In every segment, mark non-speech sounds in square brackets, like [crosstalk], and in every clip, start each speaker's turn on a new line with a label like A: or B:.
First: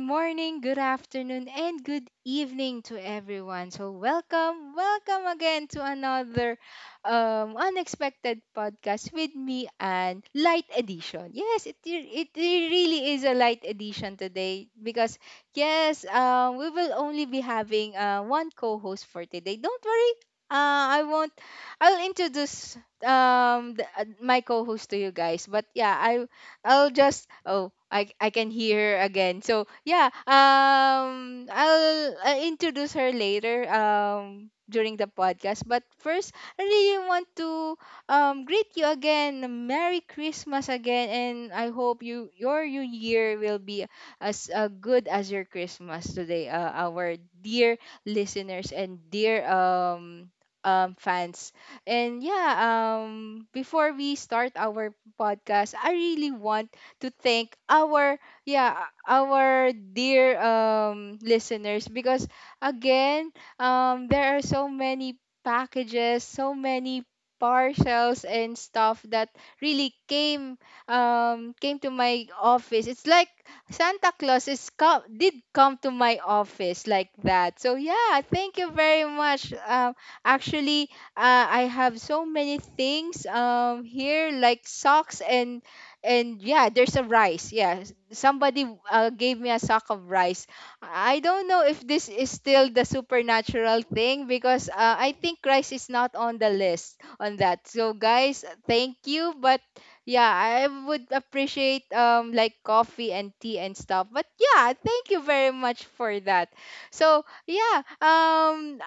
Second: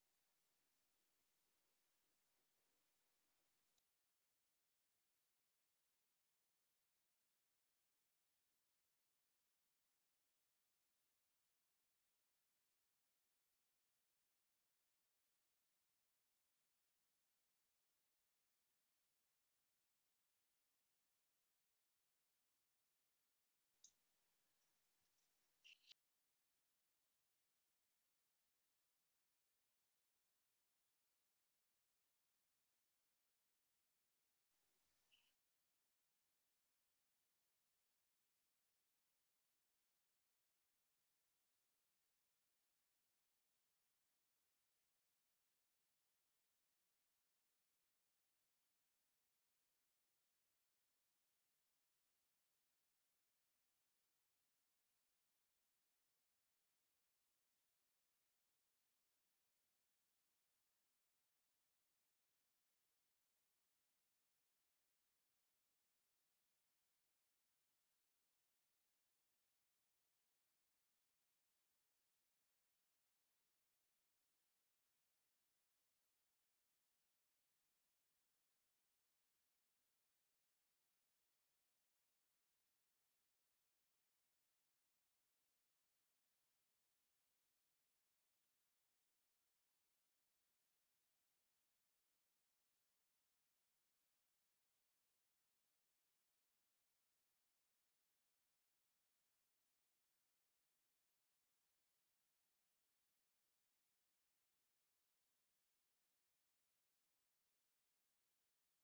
A: morning, good afternoon, and good evening to everyone. So, welcome again to another unexpected podcast with me and light edition. Yes, it really is a light edition today because yes, we will only be having one co-host for today. Don't worry, I won't. I'll introduce my co-host to you guys, but yeah, I I'll just oh I can hear her again. So yeah, I'll, I introduce her later during the podcast. But first, I really want to greet you again. Merry Christmas again, and I hope you your new year will be as good as your Christmas today. Our dear listeners and dear fans and yeah, before we start our podcast, I really want to thank our dear listeners because again, there are so many packages, so many parcels and stuff that really came to my office. It's like Santa Claus is come did come to my office like that. So yeah, thank you very much. Actually, I have so many things here like socks and yeah, there's a rice. Yeah, somebody gave me a sack of rice. I don't know if this is still the supernatural thing because I think rice is not on the list on that. So guys, thank you, but yeah, I would appreciate like coffee and tea and stuff. But yeah, thank you very much for that. So yeah um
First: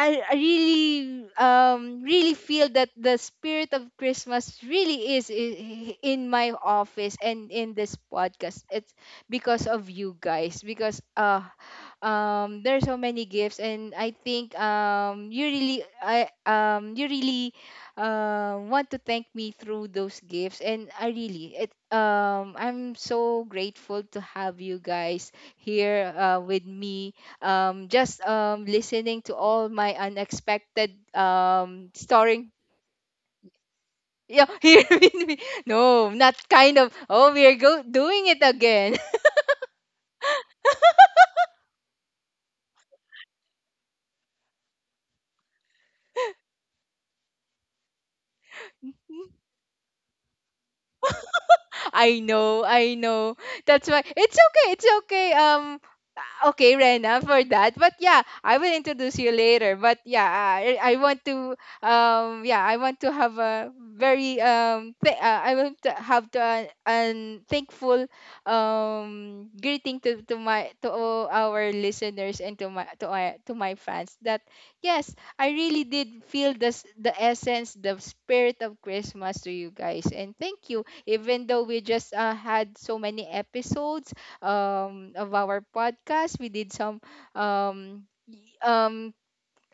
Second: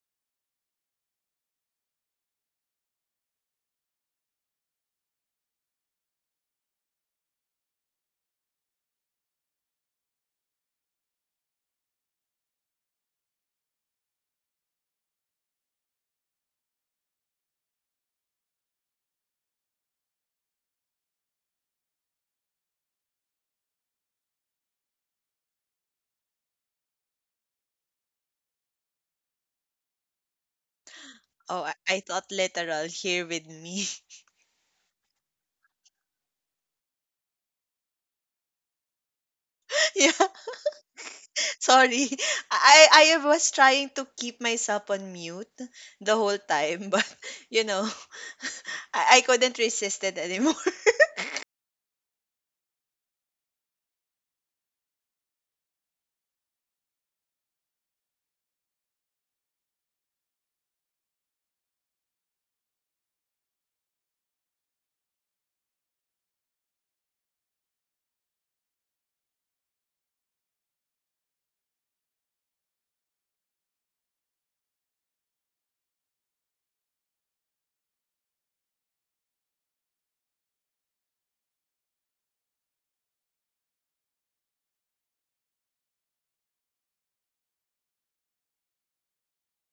A: I, I really really feel that the spirit of Christmas really is in my office and in this podcast it's because of you guys because there's so many gifts and I think you really want to thank me through those gifts and I really it I'm so grateful to have you guys here with me just listening to all my unexpected
B: Oh, I, I thought
A: storing
B: literal here with me.
A: yeah [laughs] here with me no not kind of oh we're go doing it again
B: [laughs] Yeah, sorry. I was trying to keep myself on mute the whole time, [laughs] but you know, I
A: [laughs]
B: couldn't resist it anymore. [laughs]
A: I know, I know. That's why it's okay, it's okay. Okay, Rena, for that. But yeah, I will introduce you later. But yeah, I want to yeah, I want to have a very I want to have to an thankful greeting to all our listeners and to my fans that yes, I really did feel this the essence, the spirit of Christmas to you guys. And thank you even though we just had so many episodes of our podcast we did some um, y- um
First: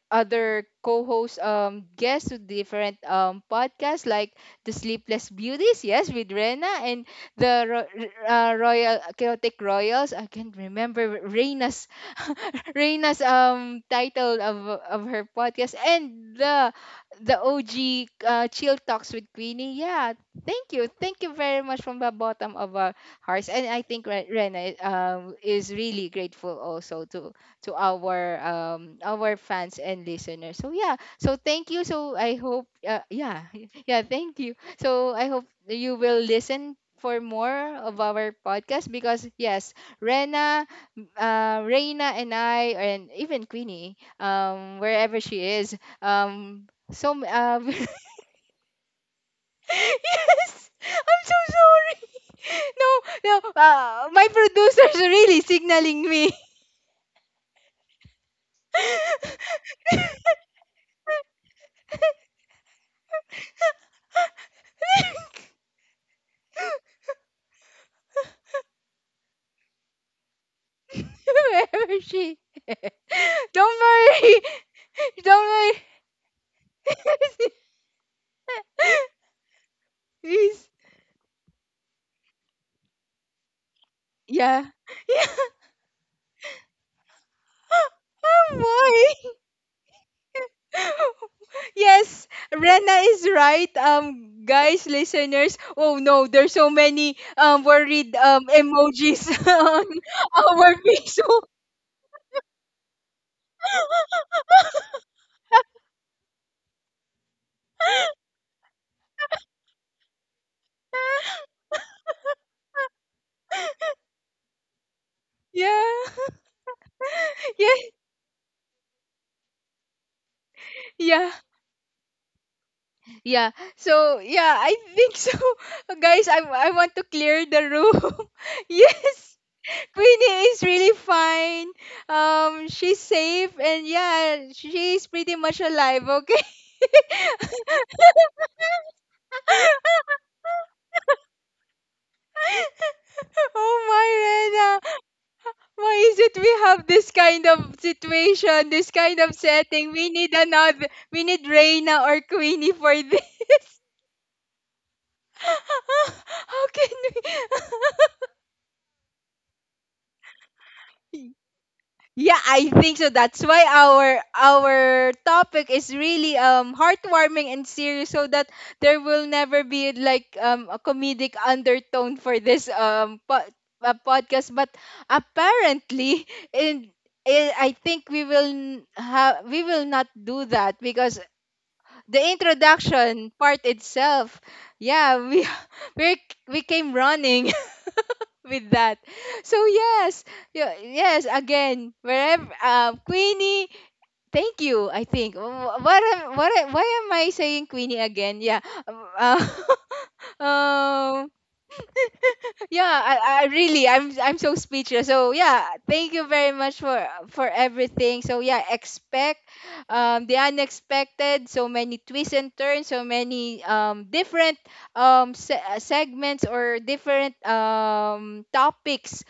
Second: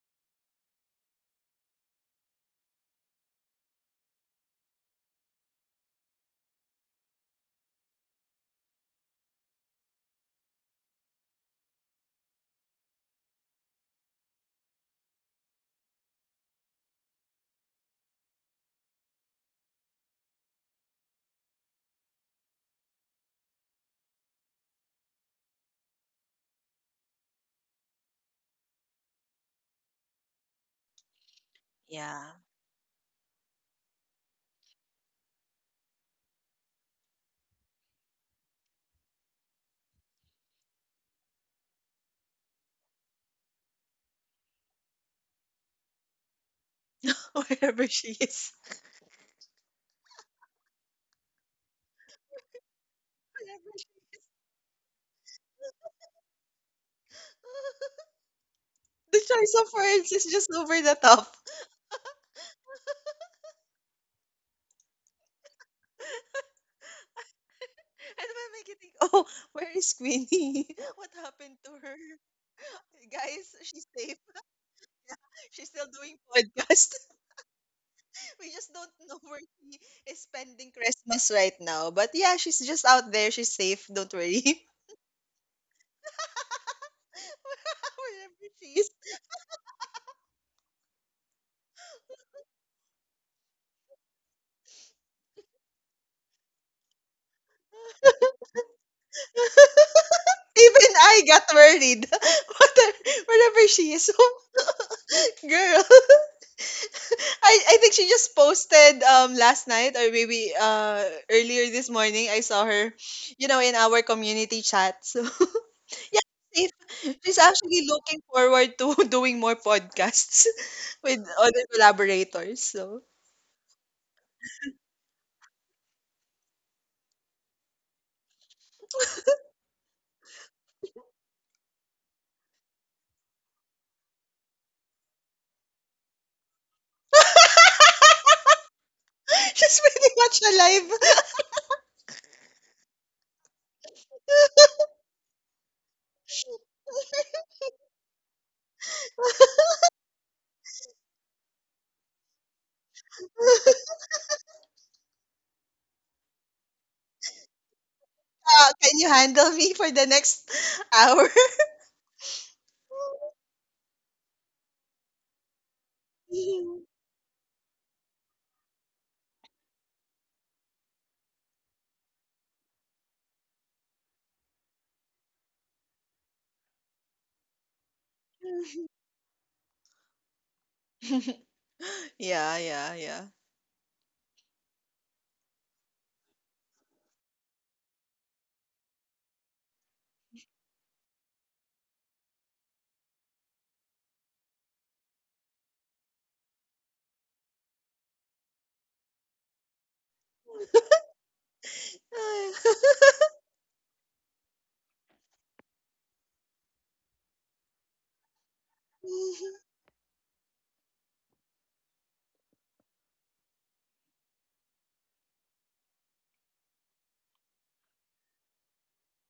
A: other co-hosts guests with different podcasts like the Sleepless Beauties, yes, with Rena and the Royal Chaotic Royals. I can't remember Rena's [laughs] Rena's title of her podcast and the OG Chill Talks with Queenie. Yeah, thank you very much from the bottom of our hearts, and I think Rena is really grateful also to our fans and listeners. So yeah, so thank you. So I
B: Yeah,
A: hope yeah [laughs] yeah thank you. So I hope that you will listen for more of our podcast because yes, Rena, Reina and I and even Queenie, wherever she is, [laughs] yes,
B: wherever she is.
A: I'm so sorry. [laughs] No, no,
B: Wherever she-
A: my producers are really signaling me.
B: [laughs] the choice of words is just over the top. [laughs]
A: [laughs]
B: And when I get think, oh, where is Queenie? [laughs] What happened
A: [laughs]
B: to
A: Wherever
B: her?
A: she
B: [laughs] Guys,
A: [laughs] Don't
B: she's safe.
A: worry. [laughs] Don't
B: She's
A: worry.
B: still doing podcast. We just don't [laughs] know
A: [laughs]
B: where she is
A: He's,
B: spending Christmas right now. But yeah, she's just out there. She's safe. Don't worry.
A: yeah.
B: [laughs]
A: [gasps] Oh
B: Wherever she is.
A: boy. [laughs] Yes, Rena is right. Guys, listeners. Oh no, there's so many worried emojis [laughs] on
B: [laughs]
A: our
B: Even I
A: Facebook.
B: got worried. [laughs] Whether- Wherever she is. [laughs] Girl, [laughs] I think she just posted last night or maybe earlier this morning. I saw her, you know, in
A: [laughs]
B: our community chat. So
A: yeah,
B: [laughs] she's she's
A: [laughs] yeah,
B: actually looking forward to [laughs] doing more podcasts [laughs] with
A: yeah.
B: other collaborators. So
A: Yeah. So yeah, I think so. [laughs] Guys, I want to clear the room. [laughs] yes. Queenie is really fine. She's safe and yeah, she's pretty much alive, okay? [laughs]
B: [laughs] she's pretty much alive.
A: oh my
B: [laughs]
A: Rena. Why is it we have this kind of situation, this kind of setting? We need Reina or Queenie for this. [laughs] How can
B: Can you handle me for the next hour?
A: we
B: [laughs]
A: [laughs] Yeah, I think so. That's why our topic is really heartwarming and serious, so that there will never be like a comedic undertone for this podcast. But apparently, [laughs] in, in I think we will not do that because the
B: Yeah, yeah, yeah.
A: introduction part itself, yeah, we [laughs] we we came running with that. So yes, yes. Again, wherever Queenie, thank you. I think why am I saying Queenie again? Yeah. Um, Uh, [laughs] um, yeah
B: [laughs]
A: I really I'm so speechless so yeah thank you very much for everything so yeah expect the unexpected so many twists and turns so many different segments or different topics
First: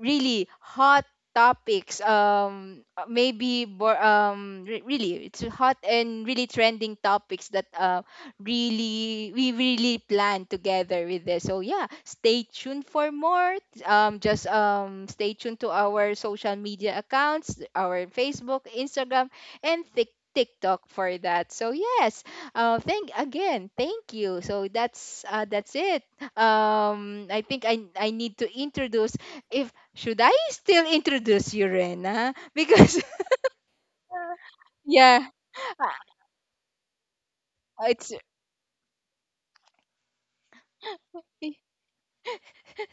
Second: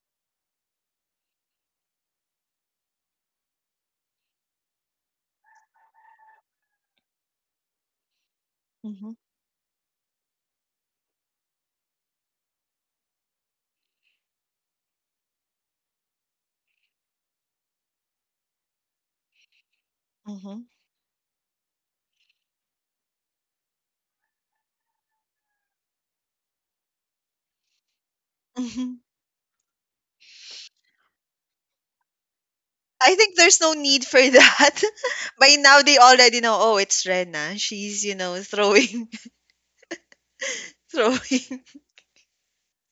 A: really hot topics maybe really it's hot and really trending topics that
B: Mhm,
A: really we really plan together with this so yeah stay tuned for more just stay tuned to our social media accounts our Facebook Instagram and
B: mhm,
A: TikTok for that so yes thank again thank you so that's it I think I need to
B: mhm.
A: introduce if should I still introduce you Rena [laughs] because
B: I think there's no need for that.
A: [laughs] yeah
B: [laughs] By now they already know, oh, it's Rena. She's,
A: it's
B: you know, throwing [laughs]
A: we-
B: throwing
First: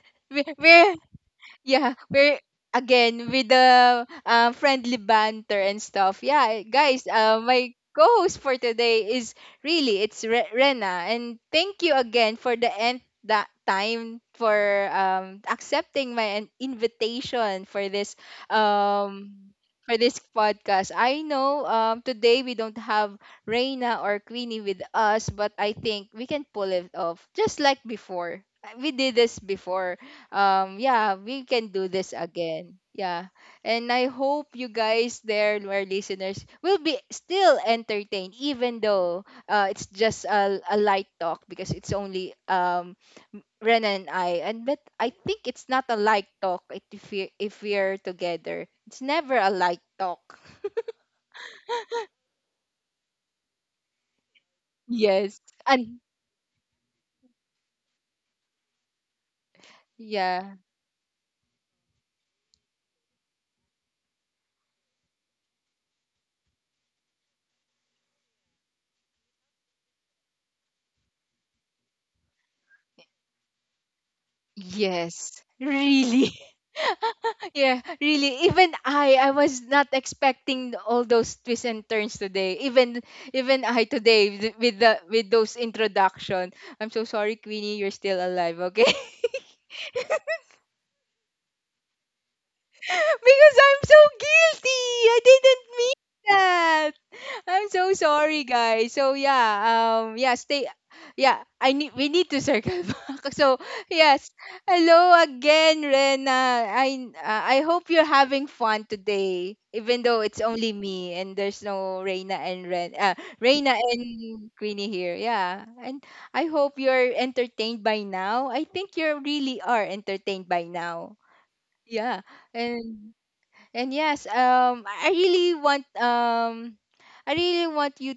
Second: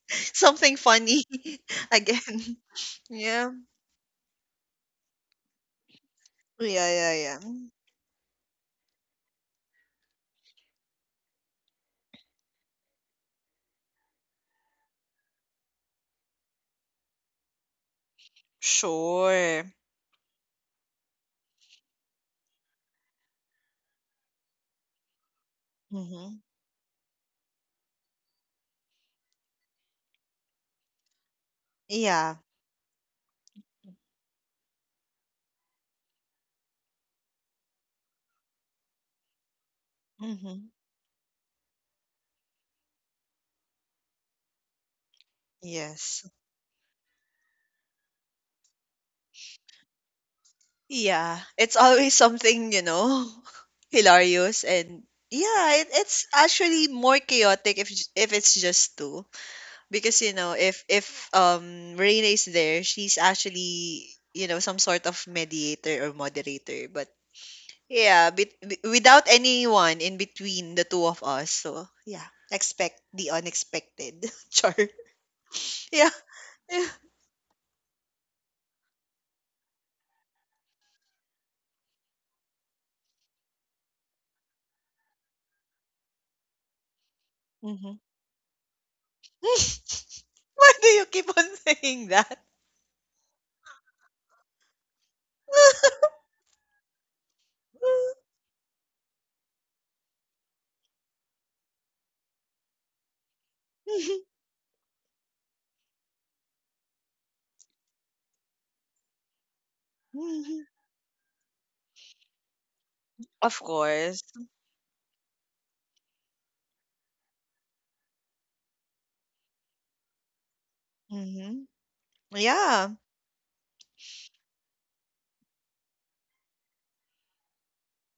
B: [laughs] something
A: we're
B: funny [laughs]
A: Yeah, we're
B: again.
A: again with
B: Yeah.
A: the friendly banter and stuff. Yeah,
B: Yeah,
A: guys,
B: yeah, yeah.
A: my co-host for today is really it's Rena, and thank you again for the end that time for accepting my invitation um
B: Sure.
A: for this podcast. I know today we don't have Reina or Queenie with us, but I think we
B: Hmm.
A: can pull it off just like before. We did this before yeah we can do this
B: Yeah.
A: again yeah and I hope you guys there our listeners will be still entertained even though it's just
B: Hmm.
A: a light talk because it's only Ren and I and but I think it's not a
B: Yes.
A: light talk if we if we're together it's never a light talk
B: Yeah, it's always [laughs] something, you know, [laughs] hilarious
A: [laughs]
B: and
A: yes
B: yeah, it,
A: and
B: it's actually more chaotic if it's just two because you
A: yeah
B: know if Reina is there, she's actually you know some sort of mediator or moderator, but yeah, without anyone in between the two of us, so yeah, expect the unexpected. [laughs] Char,
A: yes
B: yeah,
A: really [laughs]
B: yeah.
A: Yeah, really. Even I was not expecting all those twists and turns today. Even I today with the with those introduction. I'm so sorry, Queenie.
B: Hmm.
A: You're still alive, okay?
B: [laughs] Why do you keep on saying that?
A: [laughs] because I'm so guilty. I didn't mean that. I'm so sorry, guys. So yeah, yeah, stay. Yeah, I need we need to circle [laughs] back. So yes, hello again, Rena. I hope you're having fun today, even though it's
B: [laughs]
A: only me and there's no
B: Of
A: Reina
B: course.
A: and Queenie here. Yeah, and I hope you're entertained by now. I think you really are entertained by now.
B: Mm-hmm.
A: Yeah,
B: Yeah.
A: and and yes, I really want I really want you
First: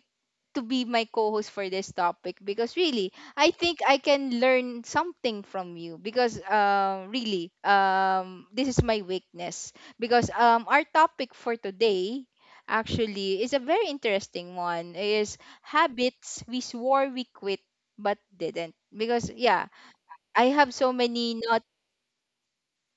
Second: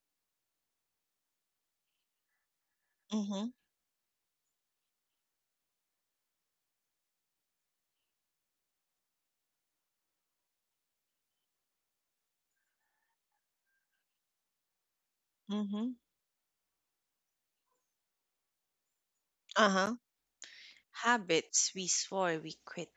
A: to be my co-host for this topic because really, I
B: Mm-hmm.
A: think I can learn something from you because really, this is my weakness because our topic for today actually is a very interesting one. Is
B: Mm-hmm.
A: habits we swore we quit but didn't because yeah,
B: Uh-huh.
A: I have so many not
B: Habits we swore we quit,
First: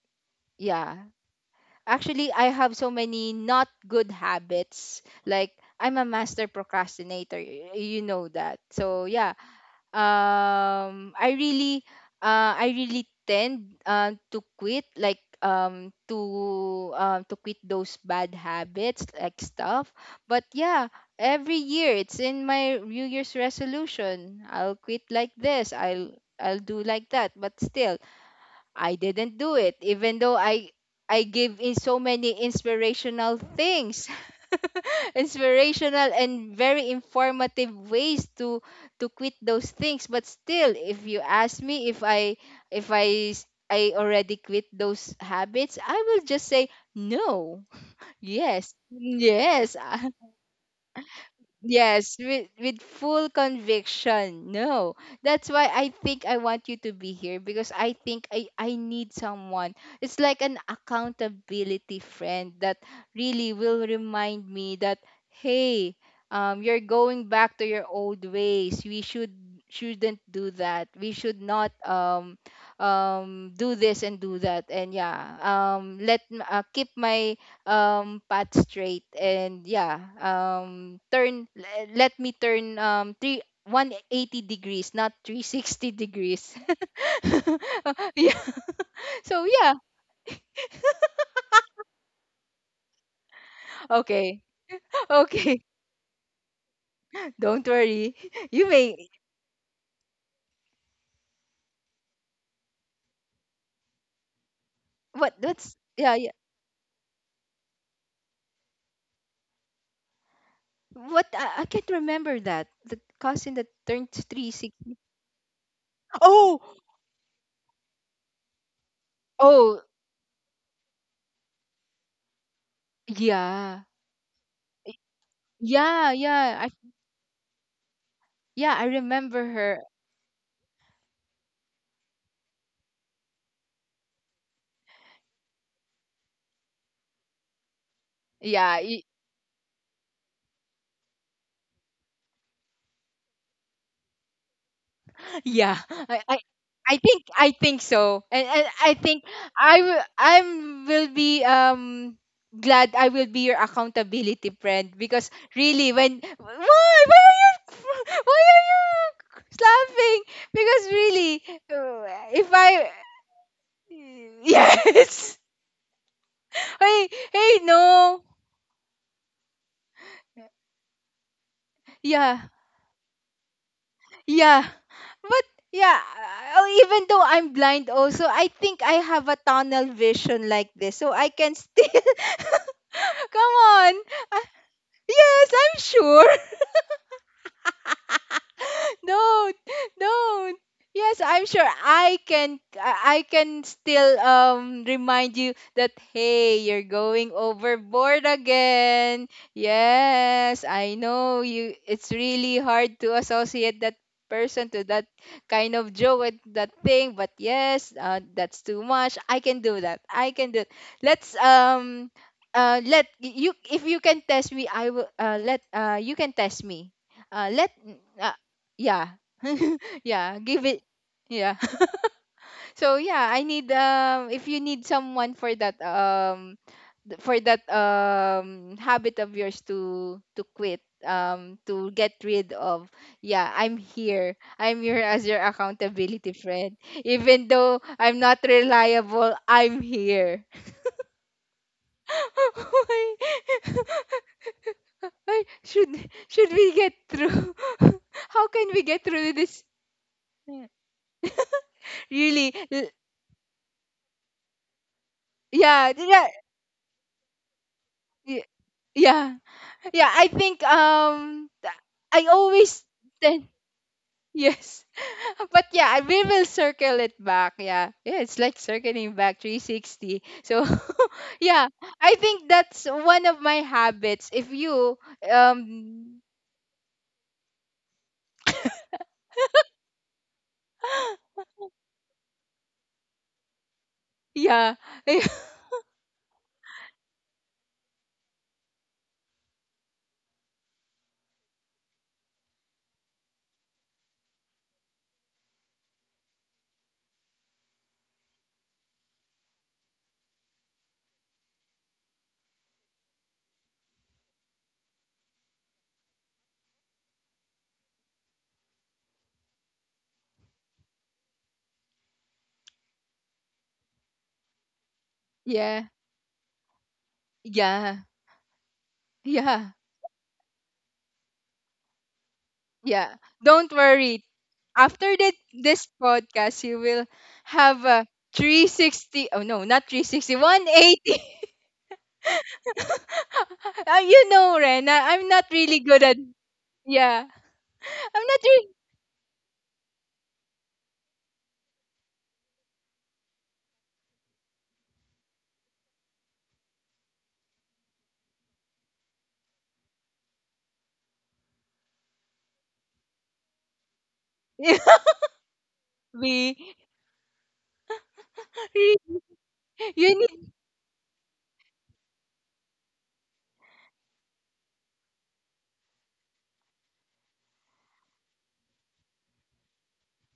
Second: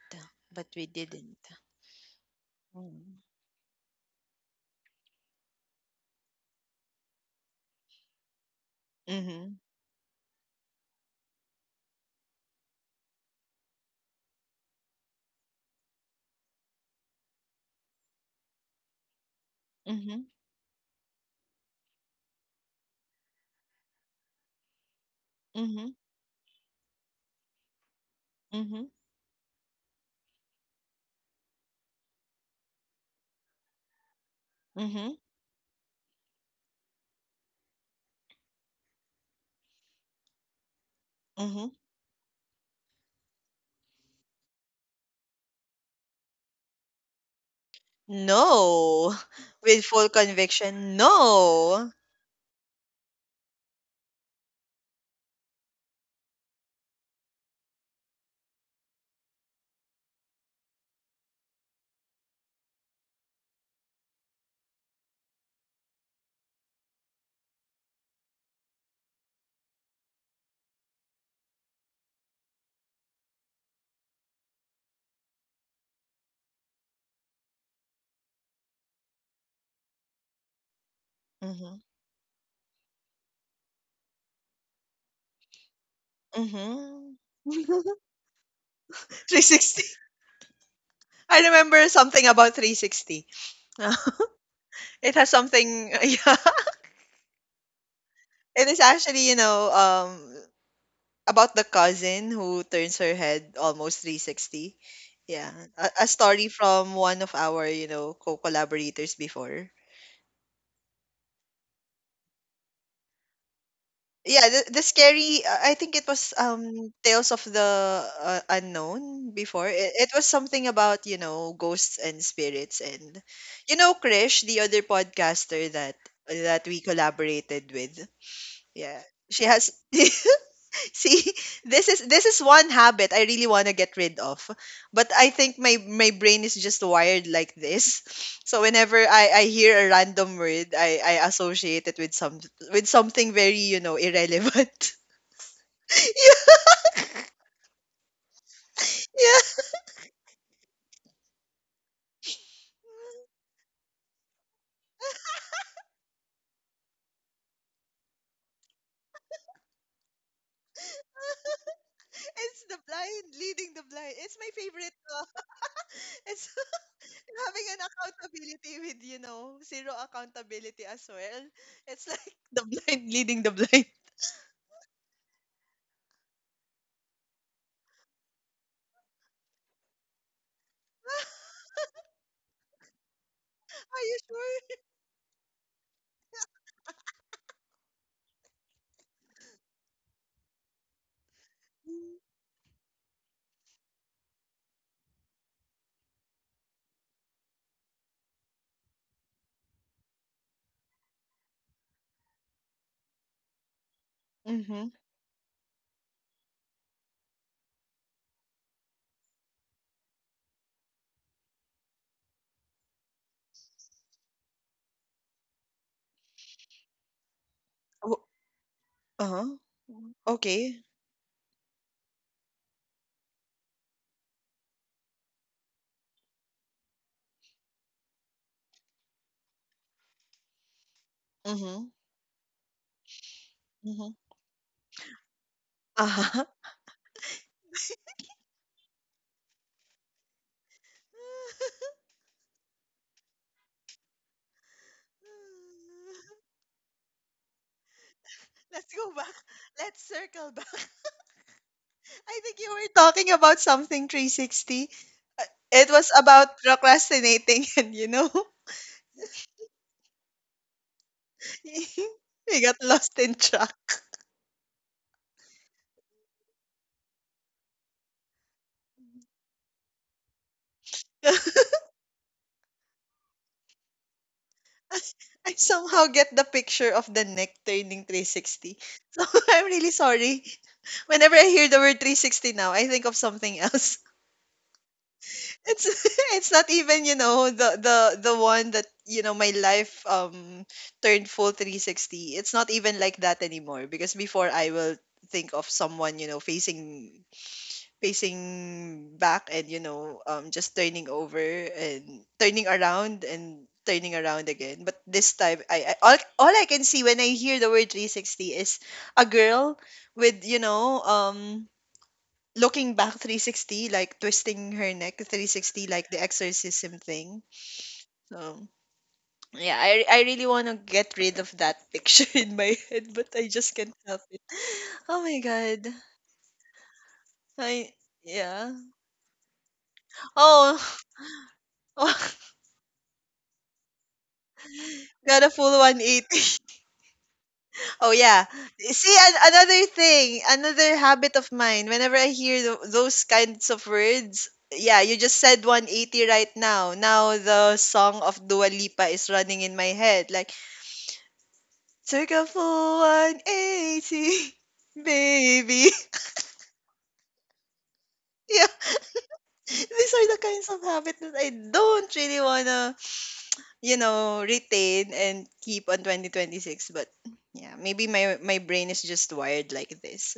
B: but we
A: yeah.
B: didn't.
A: Actually, I have so
B: Mm.
A: many not good habits. Like I'm a master procrastinator. You know that. So yeah,
B: Mm-hmm.
A: um, I really, I really tend to quit. Like to quit those bad habits, like stuff.
B: Mm-hmm.
A: But yeah, every year it's in my New Year's resolution. I'll quit like this.
B: Mm-hmm.
A: I'll do like that. But still,
B: Mm-hmm.
A: I didn't do it, even though I give in so many inspirational things,
B: Mm-hmm.
A: [laughs] inspirational and very informative ways to quit those things. But still, if you ask
B: Mm-hmm.
A: me if I already quit those habits, I will just say no. Yes,
B: No. [laughs]
A: yes.
B: With
A: [laughs]
B: full conviction, no.
A: Yes, with full conviction. No. That's why I think I want you to be here because I think I need someone. It's like an accountability friend that really will remind me that hey, you're going back to your old ways. We should Shouldn't do that. We should not do this and do that. And yeah, keep my path straight. And yeah, turn
B: Mhm,
A: let me turn three 180 degrees, not 360 degrees.
B: mhm.
A: [laughs] Yeah, so yeah.
B: 360. [laughs] I remember something about 360. [laughs]
A: Okay. [laughs]
B: It has
A: Okay,
B: something, [laughs] yeah.
A: don't worry. [laughs]
B: It
A: You
B: is
A: may.
B: actually, you know, about the cousin who turns her head almost 360.
A: What,
B: Yeah,
A: that's,
B: a
A: yeah, yeah.
B: story from one of our, you know, co-collaborators before.
A: What? I can't remember that, the cousin that turned
B: Yeah, the
A: 360.
B: scary, I think it was
A: Oh.
B: Tales of the Unknown before.
A: Oh,
B: It was something about, you know, ghosts and spirits and you
A: yeah,
B: know, Krish, the other podcaster
A: yeah, yeah.
B: that
A: I
B: we collaborated with.
A: Yeah, I
B: Yeah.
A: remember
B: She has
A: her.
B: [laughs] see, [laughs] this is one habit I really want to get rid of. But I think my brain is just wired like this. [laughs] So
A: Yeah.
B: whenever I hear a random word, I associate it with some with something very, you know, irrelevant.
A: Yeah, I think so, and I
B: [laughs]
A: think
B: Yeah.
A: I will be glad. I will be your accountability friend, because really when... why are you [laughs] why are you laughing? Because really, if
B: It's the
A: I...
B: blind leading the
A: [laughs]
B: blind. It's my favorite.
A: Yes.
B: [laughs] It's [laughs]
A: Hey, hey,
B: having an
A: no.
B: accountability with, you know, zero accountability as well. It's like
A: Yeah,
B: [laughs] the blind leading the blind.
A: yeah. But yeah, even though I'm blind also, I think I have a tunnel vision like this, so I can
B: [laughs]
A: still [laughs] come on.
B: Are you sure?
A: Yes, I'm sure. [laughs] Don't, don't. Yes, I'm sure. I can still remind you that hey, you're going overboard again. Yes, I know you, it's really hard to associate that person to
B: Mm-hmm.
A: that kind of joke and that thing, but yes, that's too much. I can do that. I can do it. Let's let you, if you can test me, I will, let, you can test me. Let uh, yeah.
B: Uh-huh.
A: [laughs] Yeah, give it.
B: Okay.
A: Yeah. [laughs] So yeah, I need, if you need someone for that, for that habit of yours, to quit,
B: Mhm.
A: to get rid of. Yeah,
B: Mhm.
A: I'm here as your accountability
B: Uh-huh.
A: friend. Even though I'm not reliable, I'm here.
B: [laughs]
A: [laughs] Why? Why should we get through [laughs] how can we
B: Let's
A: get
B: go
A: through
B: back.
A: this?
B: Let's circle back. [laughs]
A: [laughs]
B: I
A: Really,
B: think you were talking about something 360. Uh, It
A: yeah,
B: was
A: yeah.
B: about procrastinating, [laughs] and you know,
A: y- yeah, yeah, I think
B: [laughs]
A: I
B: we got
A: always...
B: lost in
A: then,
B: track.
A: yes. [laughs] But yeah, we will circle it back. Yeah, yeah, it's like circling back 360, so [laughs]
B: [laughs]
A: yeah, I think that's one of my habits. If you
B: I somehow
A: um
B: get the picture of the neck turning 360. [laughs] So I'm really sorry. Whenever I hear the word 360 now, I think of something else.
A: yeah. [laughs]
B: It's [laughs] it's not even, you know, the the one that, you know, my life turned full 360. It's not even like that anymore because before I will think of someone, you know, facing back and, you know, just turning over and turning around again. But this time all I can see when I hear the word 360 is a girl with, you know, looking back 360, like twisting her neck
A: Yeah,
B: 360, like the exorcism thing.
A: yeah,
B: So,
A: yeah.
B: yeah, I really want to get rid of that picture [laughs] in my head,
A: Yeah,
B: but I
A: don't
B: just can't help
A: worry.
B: it. Oh
A: After
B: my
A: that,
B: god.
A: this podcast, you will have
B: I,
A: a
B: yeah.
A: 360. Oh no, not three sixty, one
B: Oh,
A: eighty.
B: [laughs] oh
A: [laughs] You know, Ren, I'm
B: got a
A: not
B: full
A: really good at.
B: 180.
A: Yeah,
B: Oh
A: I'm
B: yeah.
A: not really.
B: See, another thing, another habit of mine. Whenever I hear those kinds of words, yeah, you just said 180 right now. Now the song of Dua Lipa is running in my head. Like took a full 180,
A: [laughs]
B: baby. [laughs]
A: We,
B: Yeah,
A: re-
B: these
A: you
B: are the
A: need.
B: kinds of habits that I don't really you know, retain and keep on 2026. But yeah, maybe my brain is just wired like this.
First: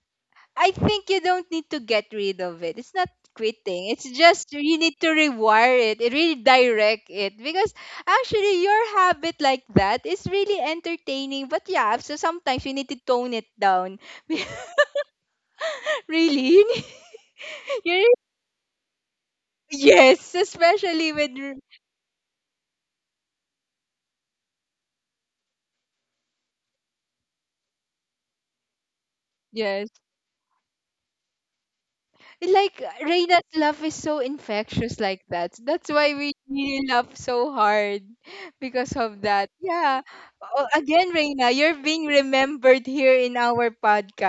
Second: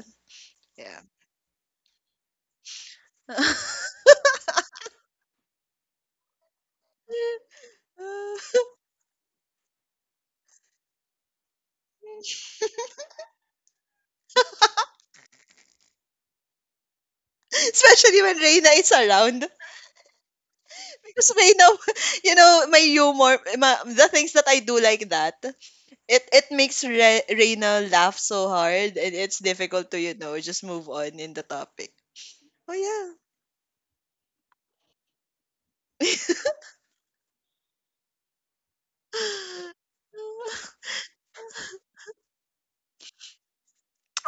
A: I
B: Yeah.
A: think you don't need to get rid of it. It's not quitting. It's just you need to rewire it, redirect it, because actually
B: [laughs]
A: your habit like that is really entertaining. But yeah, so sometimes you need to tone it down. [laughs] Really? [laughs] You're-
B: Especially when Reina is around.
A: yes, especially
B: Because
A: when you...
B: Reina, [laughs] you know, my humor, the things that I do like that. It makes Reina laugh so hard and it's
A: yes.
B: difficult to you know just move on in the topic. Oh
A: Like
B: yeah.
A: Reina's love is so infectious like that. That's why we really love so hard because of that. Yeah. Oh,
B: [laughs]
A: again, Reina, you're being remembered here in our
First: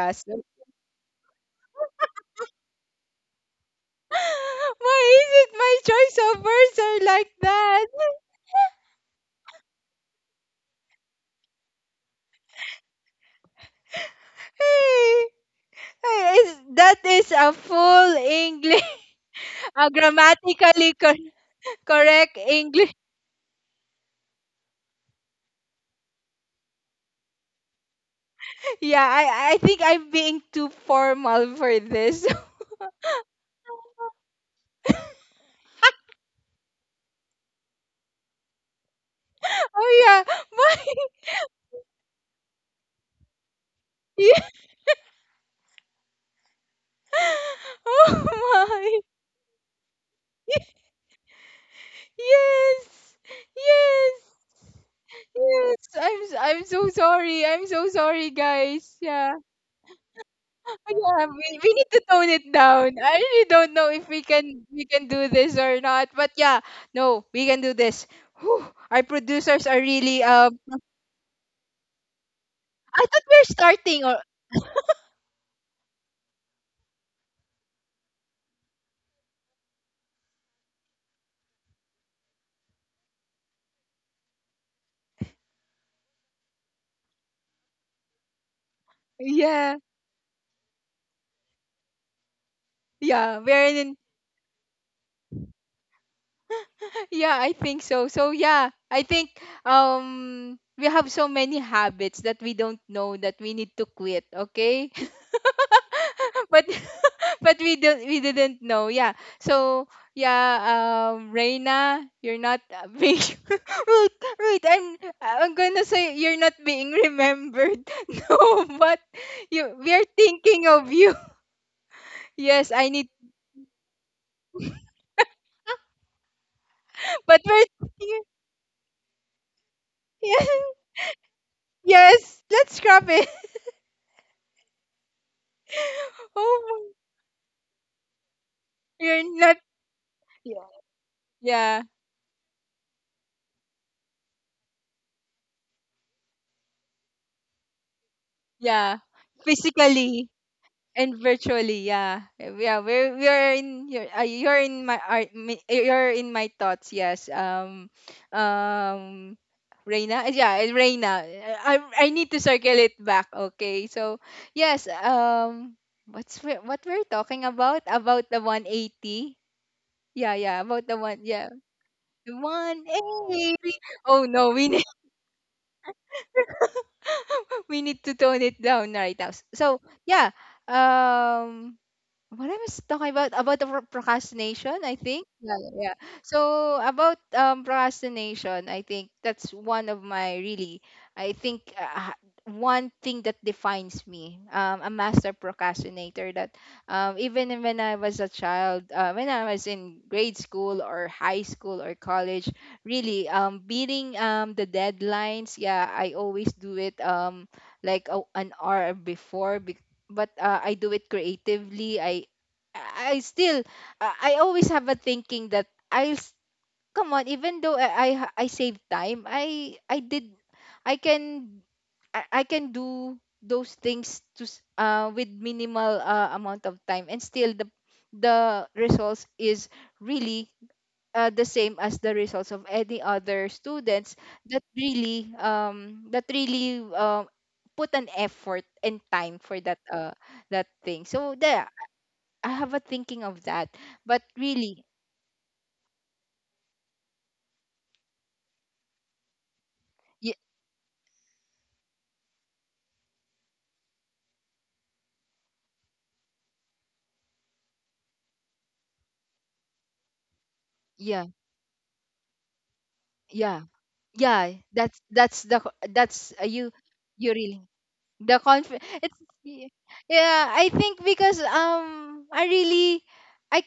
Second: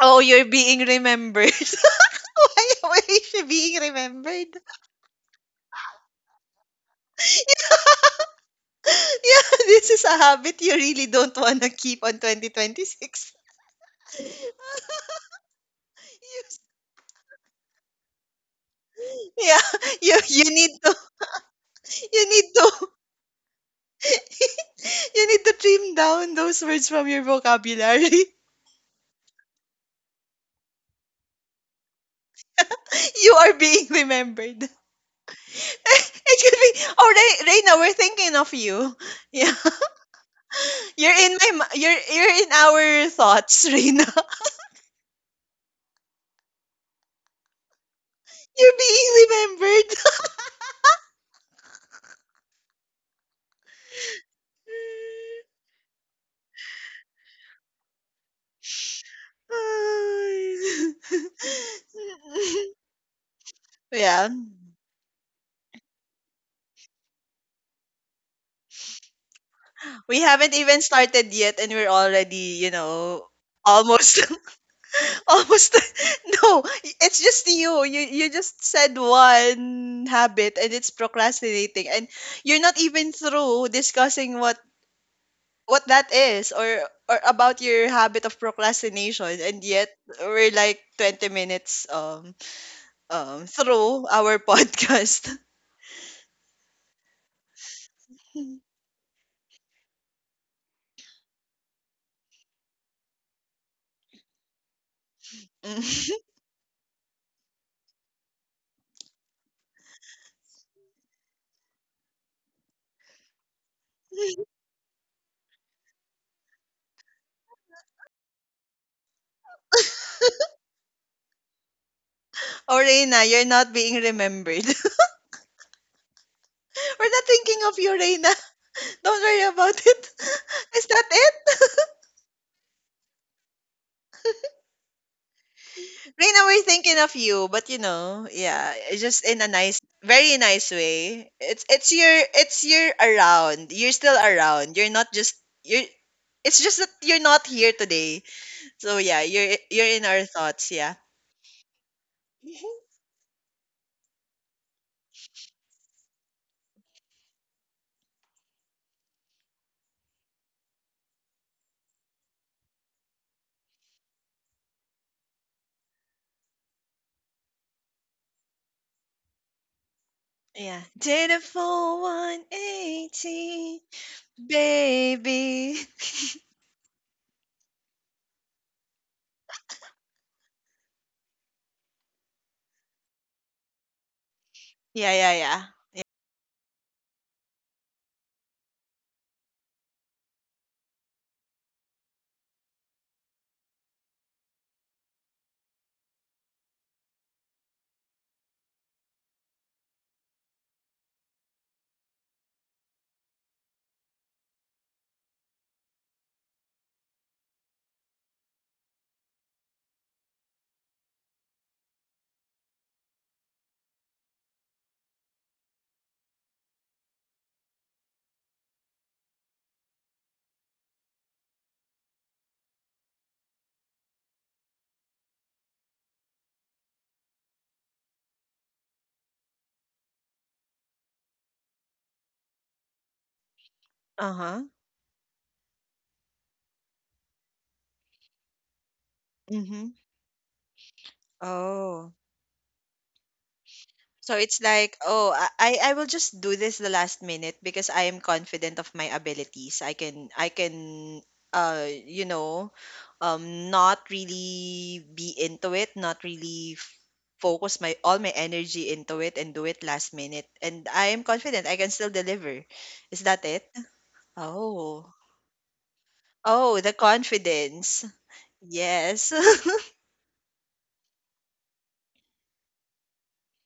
B: Oh,
A: [laughs] Why
B: you're being remembered. [laughs] Why is she being remembered?
A: is it my choice of words are like that?
B: [laughs] Yeah, this is a habit you really don't want to keep on 2026. [laughs]
A: Hey, hey, that is a full English,
B: Yeah,
A: [laughs] a
B: you you need
A: grammatically
B: to you
A: correct
B: need to
A: English.
B: [laughs] you need to trim down those words from your vocabulary.
A: Yeah, I think I'm being too formal for this.
B: [laughs] You are being remembered. [laughs] It could be. Oh, Reina, we're thinking of you. [laughs] Yeah,
A: [laughs] Oh yeah, my...
B: you're in our thoughts, Reina.
A: [laughs]
B: [laughs]
A: yeah. Oh
B: You're
A: my.
B: being remembered.
A: [laughs] Yes. Yes. Yes. I'm so sorry. I'm so sorry, guys. Yeah. Oh yeah,
B: [laughs]
A: we need to tone it down. I really don't know if we
B: Yeah,
A: can do this or not, but yeah, no, we can do this. Whew, our producers are
B: we
A: really
B: haven't even started yet, and we're already, you
A: I thought
B: know,
A: we're starting,
B: almost,
A: or...
B: [laughs] almost. [laughs] No, it's just you. You just said one habit, and it's procrastinating, and you're not even through discussing what that is or about your habit of procrastination and
A: yeah.
B: yet we're like 20 minutes
A: Yeah, we're in...
B: through our [laughs] podcast.
A: yeah, I think so. So
B: Mm.
A: yeah, I think we have so many habits that we don't know that we need to quit, okay?
B: [laughs]
A: [laughs] But [laughs] but we didn't know. Yeah. So yeah, Reina, you're not, being [laughs] wait, wait, I'm gonna say you're not being remembered. [laughs] No, but you we are thinking of you. [laughs] Yes,
B: Oh
A: I need,
B: Reina, you're not being remembered. [laughs] We're not
A: but
B: thinking
A: we're
B: of you,
A: [laughs]
B: Reina. [laughs] Don't worry about it.
A: yes,
B: [laughs] Is that it?
A: yes, let's scrap it. [laughs]
B: Reina, we're
A: Oh my,
B: thinking of you, but you know, yeah, it's just
A: you're
B: in a
A: not
B: nice very nice way.
A: yeah,
B: It's your around you're still around. You're not just you're It's just that you're not here today. So
A: yeah.
B: yeah, you're in our
A: Physically
B: thoughts, yeah.
A: and virtually, yeah.
B: Mhm.
A: Yeah, we're in your, you're in my, you're in my thoughts. Yes. Um Reina. Yeah, Reina. I need to circle it back, okay? So yes, what we're talking about the 180? Yeah, yeah,
B: Yeah.
A: about the one,
B: Did a
A: yeah.
B: full
A: The 180.
B: 180,
A: Oh no, we
B: baby. [laughs]
A: [laughs] we need to tone it down right now. So yeah, um, what I was talking about the procrastination, I
B: Yeah,
A: think.
B: yeah,
A: Yeah,
B: yeah.
A: yeah, yeah. So about, procrastination, I think that's one of my, really, I think, ha- one thing that defines me. A master procrastinator. That, even when I was a child, when I was in grade school or high school or college, really, beating, the deadlines. Yeah, I always do it, like an hour before. But I do it creatively. I still, I always have a thinking that come on, even though I save time, I can I can do those things to, with minimal, amount of time, and still the results is really, the same as the results of any other students
B: Uh huh.
A: that really that really put an effort and time for that,
B: Mhm.
A: that thing. So there,
B: Oh,
A: I have a thinking of that. But
B: so it's
A: really,
B: like, oh, I will just do this the last minute because I am confident of my abilities.
A: y-
B: I can you know not really be into it, not really focus my all my energy into it and do it last minute. And I am
A: yeah,
B: confident I can still deliver. Is that
A: yeah,
B: it?
A: yeah,
B: Oh.
A: that's the that's, you,
B: Oh, the
A: really,
B: confidence.
A: the conf... it's,
B: Yes.
A: y-
B: [laughs]
A: yeah, I think because I really, i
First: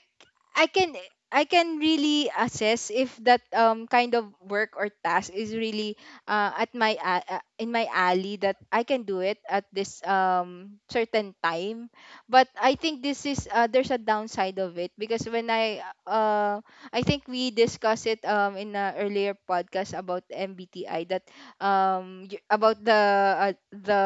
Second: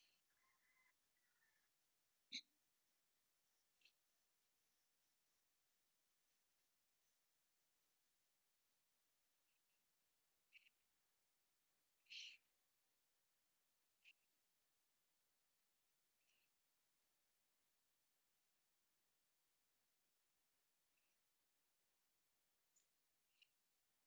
A: I can I can really assess if that kind of work or task is really, in my alley, that I can do it at this certain time. But I think this is, there's a downside of it, because when I think we discussed it in an earlier podcast about MBTI, that about the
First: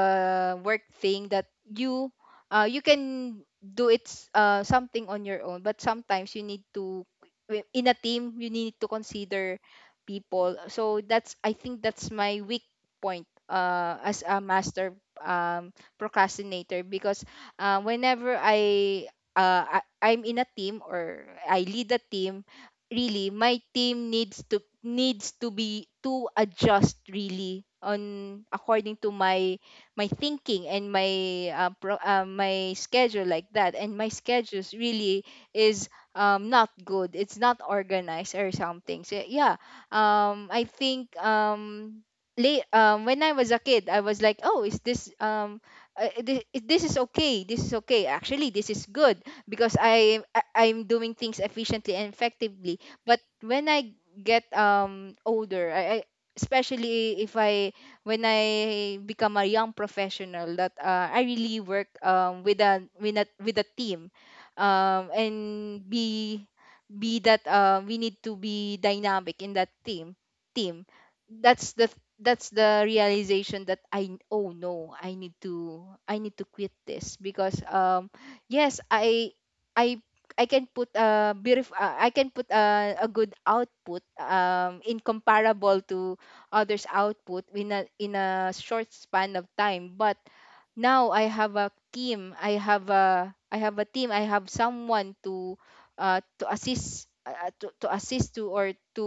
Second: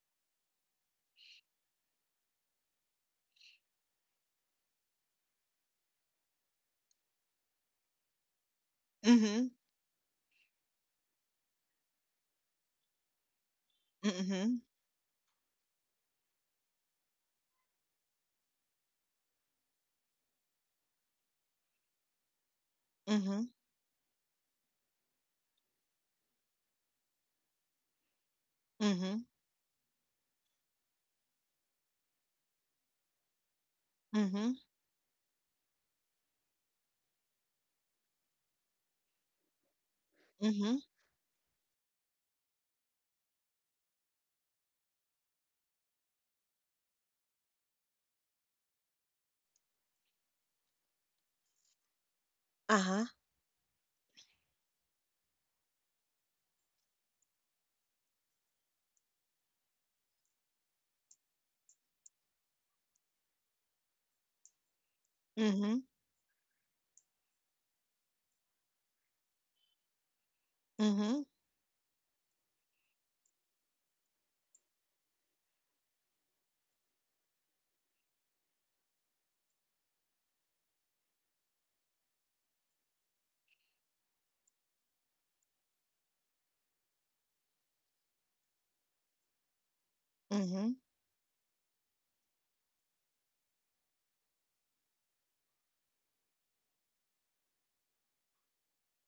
A: work thing that you can do it, something on your own, but sometimes you need to, in a team you need to
B: Mhm.
A: consider people. So that's, I think that's my weak point, as a
B: Mhm.
A: master, um, procrastinator, because whenever I'm in a team or I lead a team, really
B: Mhm.
A: my team needs to, be, to adjust really, on, according to
B: Mhm.
A: my thinking and my, my schedule, like that. And my
B: Mhm.
A: schedules really is, not good, it's not organized or something. So yeah, I
B: Mhm.
A: think, late, when I was a kid I was like, oh, is this, this is okay, this is okay, actually this is good, because I'm doing things efficiently and effectively.
B: Uh-huh.
A: But when I get, older, I especially if I when I become a young professional, that I really work, with a with a team, and
B: Mhm.
A: be, that, we need to be dynamic in that team.
B: Mhm.
A: That's the, realization that I... oh no, I need to, quit this, because yes, I I can put a beautiful, I can put a good output, in comparable to others' output in a short span of time. But
B: Mhm.
A: now I have a team. I have a team. I have someone to, to assist, to assist to, or to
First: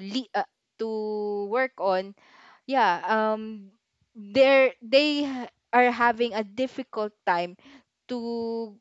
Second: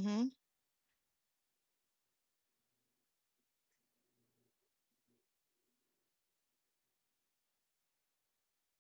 A: lead, to work on. Yeah. They they are having a difficult time to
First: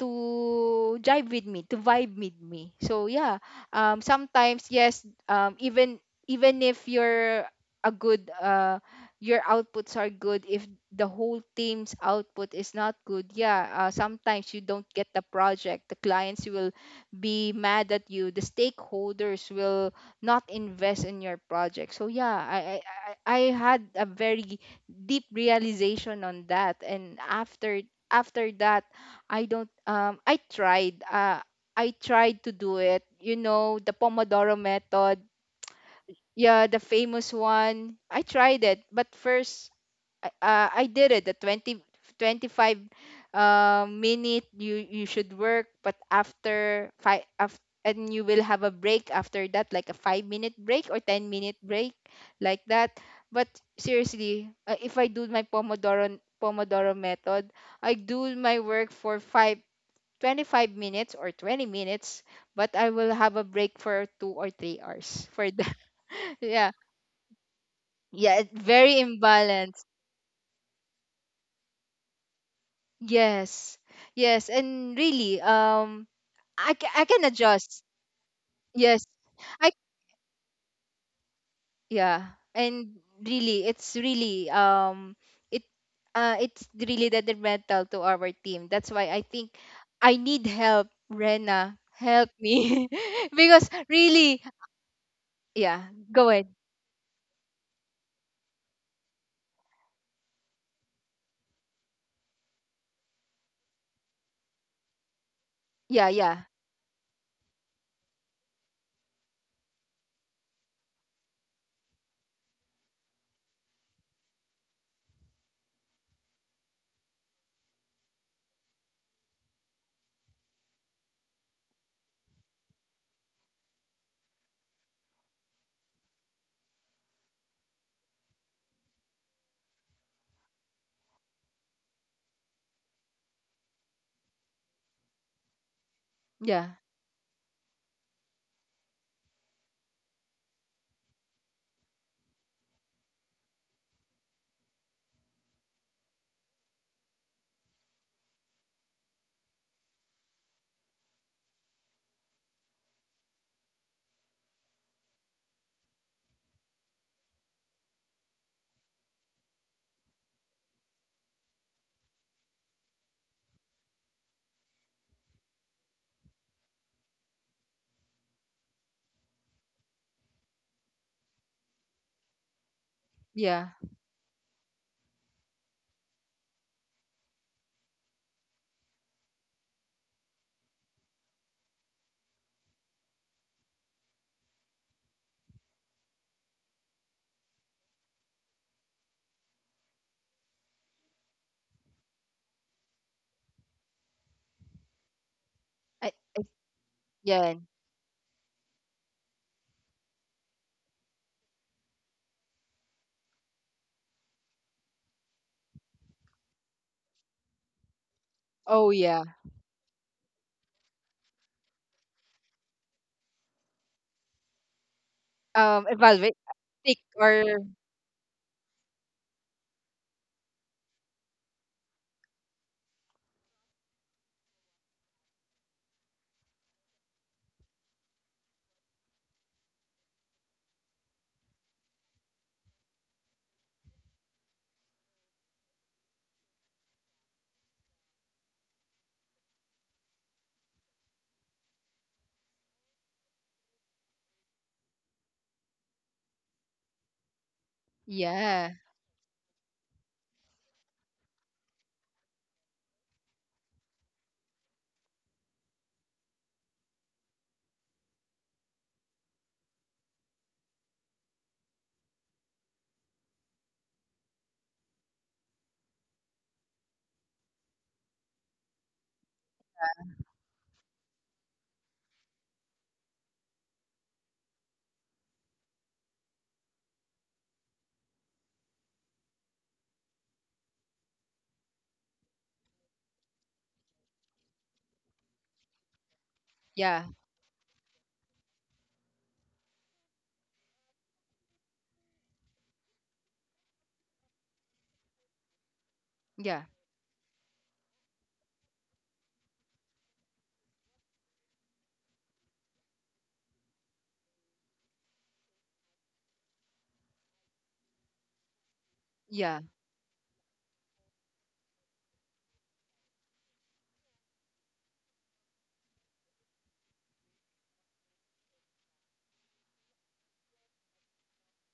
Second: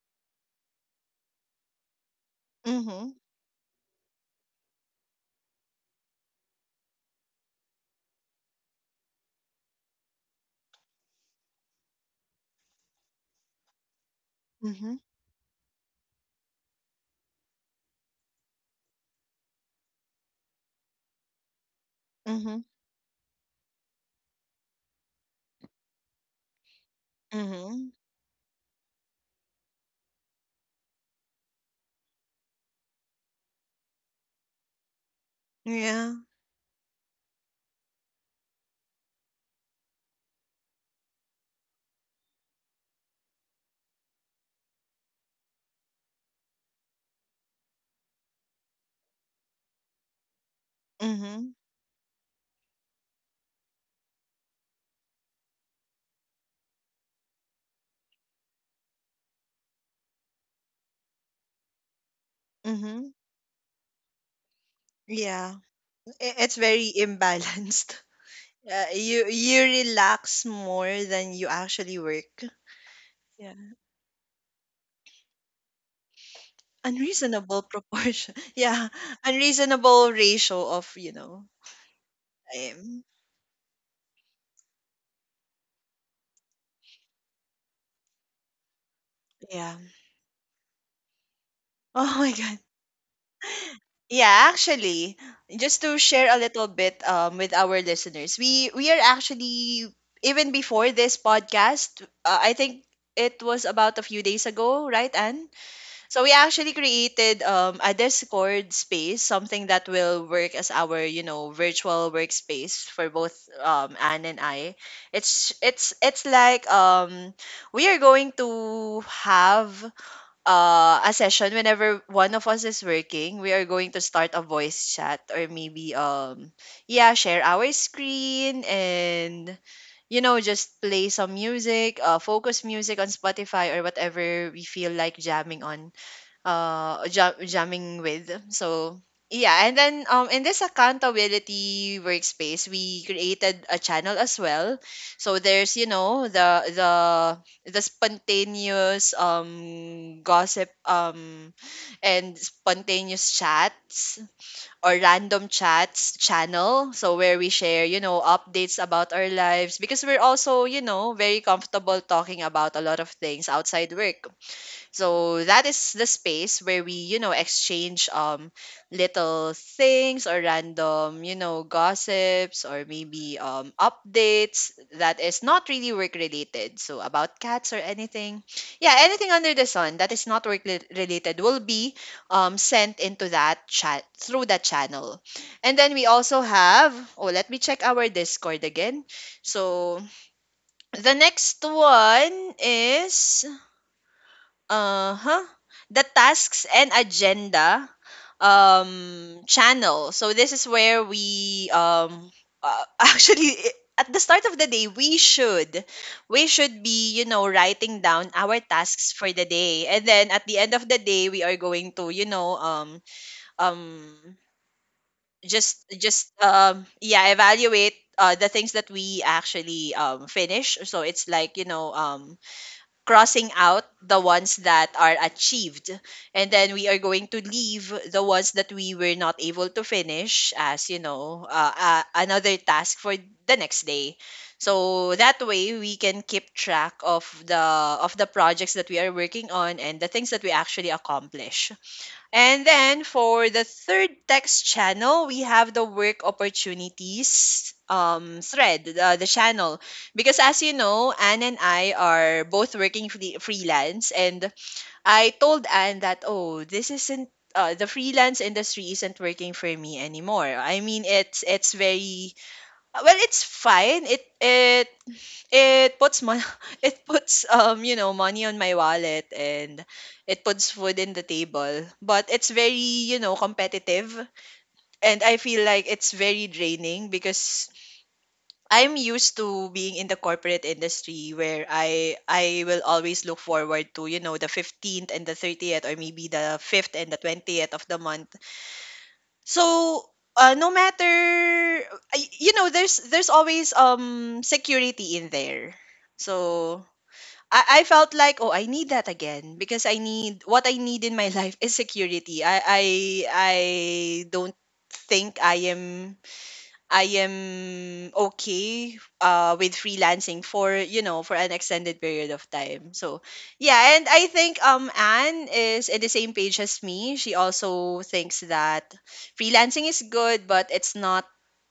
A: jive with me, to vibe with me, so
B: Mhm.
A: yeah. Sometimes, yes, even, if you're a good, your outputs are good, if the whole team's output is not good, yeah, sometimes you don't
B: Mhm.
A: get the project, the clients will be mad at you, the stakeholders will not invest in your project. So yeah,
B: Mhm.
A: I had a very deep realization on that. And after,
B: Mhm.
A: that, I don't I tried, I tried to do it, you know, the Pomodoro method.
B: Yeah.
A: Yeah, the famous one. I tried it, but first, I did it, the twenty twenty five 25, minute, you should work, but after five, and you will have a break after that, like a 5-minute break or 10
B: Mhm.
A: minute break like that. But seriously, if I do my pomodoro method, I do my work for 5 25 minutes or 20 minutes, but I
B: Mhm.
A: will have a break for 2 or 3 hours for
B: Yeah.
A: that.
B: I-
A: [laughs]
B: It's
A: Yeah,
B: very imbalanced. [laughs]
A: yeah, it's very
B: You
A: imbalanced.
B: relax more than you actually work. Yeah.
A: Yes. Yes, and really, I can
B: Unreasonable
A: adjust.
B: proportion. [laughs] Yeah.
A: Yes. I
B: Unreasonable ratio of, you know,
A: Yeah, and
B: time.
A: really it's really, it it's really detrimental to our team. That's why I think
B: Yeah.
A: I need help, Rena.
B: Oh
A: Help
B: my god.
A: me. [laughs] Because really...
B: Yeah, actually, just
A: yeah,
B: to
A: go
B: share a
A: ahead.
B: little bit with our listeners, we are actually even before this podcast, I think it was about a few days ago, right, Anne?
A: Yeah,
B: So we
A: yeah.
B: actually created a Discord space, something that will work as our you know virtual workspace for both Anne and I. It's like we are going to have a session whenever one of us is working, we are going to start a voice chat or maybe yeah, share our screen and you know just play some music, uh, focus music on Spotify or whatever we feel like jamming on
A: Yeah.
B: jamming with, so yeah, and then in this accountability workspace we created a channel as well, so there's you know the spontaneous gossip and spontaneous chats or random chats channel, so where we share you know updates about our lives because we're also you know very comfortable talking about a lot of things outside work, so that is the space where we, you know, exchange little things or random, you know, gossips or maybe
A: Yeah.
B: um updates that is not really work related. So about cats or anything. Yeah, anything under the sun that is not work related will be sent into that chat through that channel. And then we also have, oh, let me check our Discord again. So the next one is uh-huh the
A: I, I,
B: tasks and
A: yeah.
B: agenda um channel. So this is where we [laughs] at the start of the day we should be, you know, writing down our
A: Oh
B: tasks
A: yeah.
B: for the day, and then at the end of the day we are going to, you know, um
A: Um, evaluate,
B: just
A: pick,
B: yeah,
A: or...
B: evaluate the things that we actually finish. So it's like, you know, crossing out the ones that are achieved, and then we are going to leave the ones that we were not able to finish as, you know, another task for the next day. So that way we can keep track of the projects that we are working on and the things that we actually accomplish. And then for the third text channel, we have the work opportunities
A: yeah.
B: thread, the channel. Because as you know, Anne and I are both working freelance. And I told Anne that, oh, this isn't. The freelance industry isn't working for me anymore. I mean, it's very well. It's fine. It it puts mon [laughs] it puts you know, money on my wallet, and it puts food in the table. But it's very, you know, competitive, and I feel like it's very draining because I'm used to being in the corporate industry, where I will always look forward to, you know, the 15th and the 30th, or maybe the 5th
A: Yeah.
B: and the 20th of the month. So, no matter you know, there's always security in there.
A: Yeah.
B: So, I felt like, oh, I need that again, because I need what I need in my [laughs] life is security. I don't think I am okay
A: Yeah.
B: with freelancing for, you know, for an extended period of time. So yeah, and I think Anne is in the same page as me. She also thinks that freelancing is good, but it's not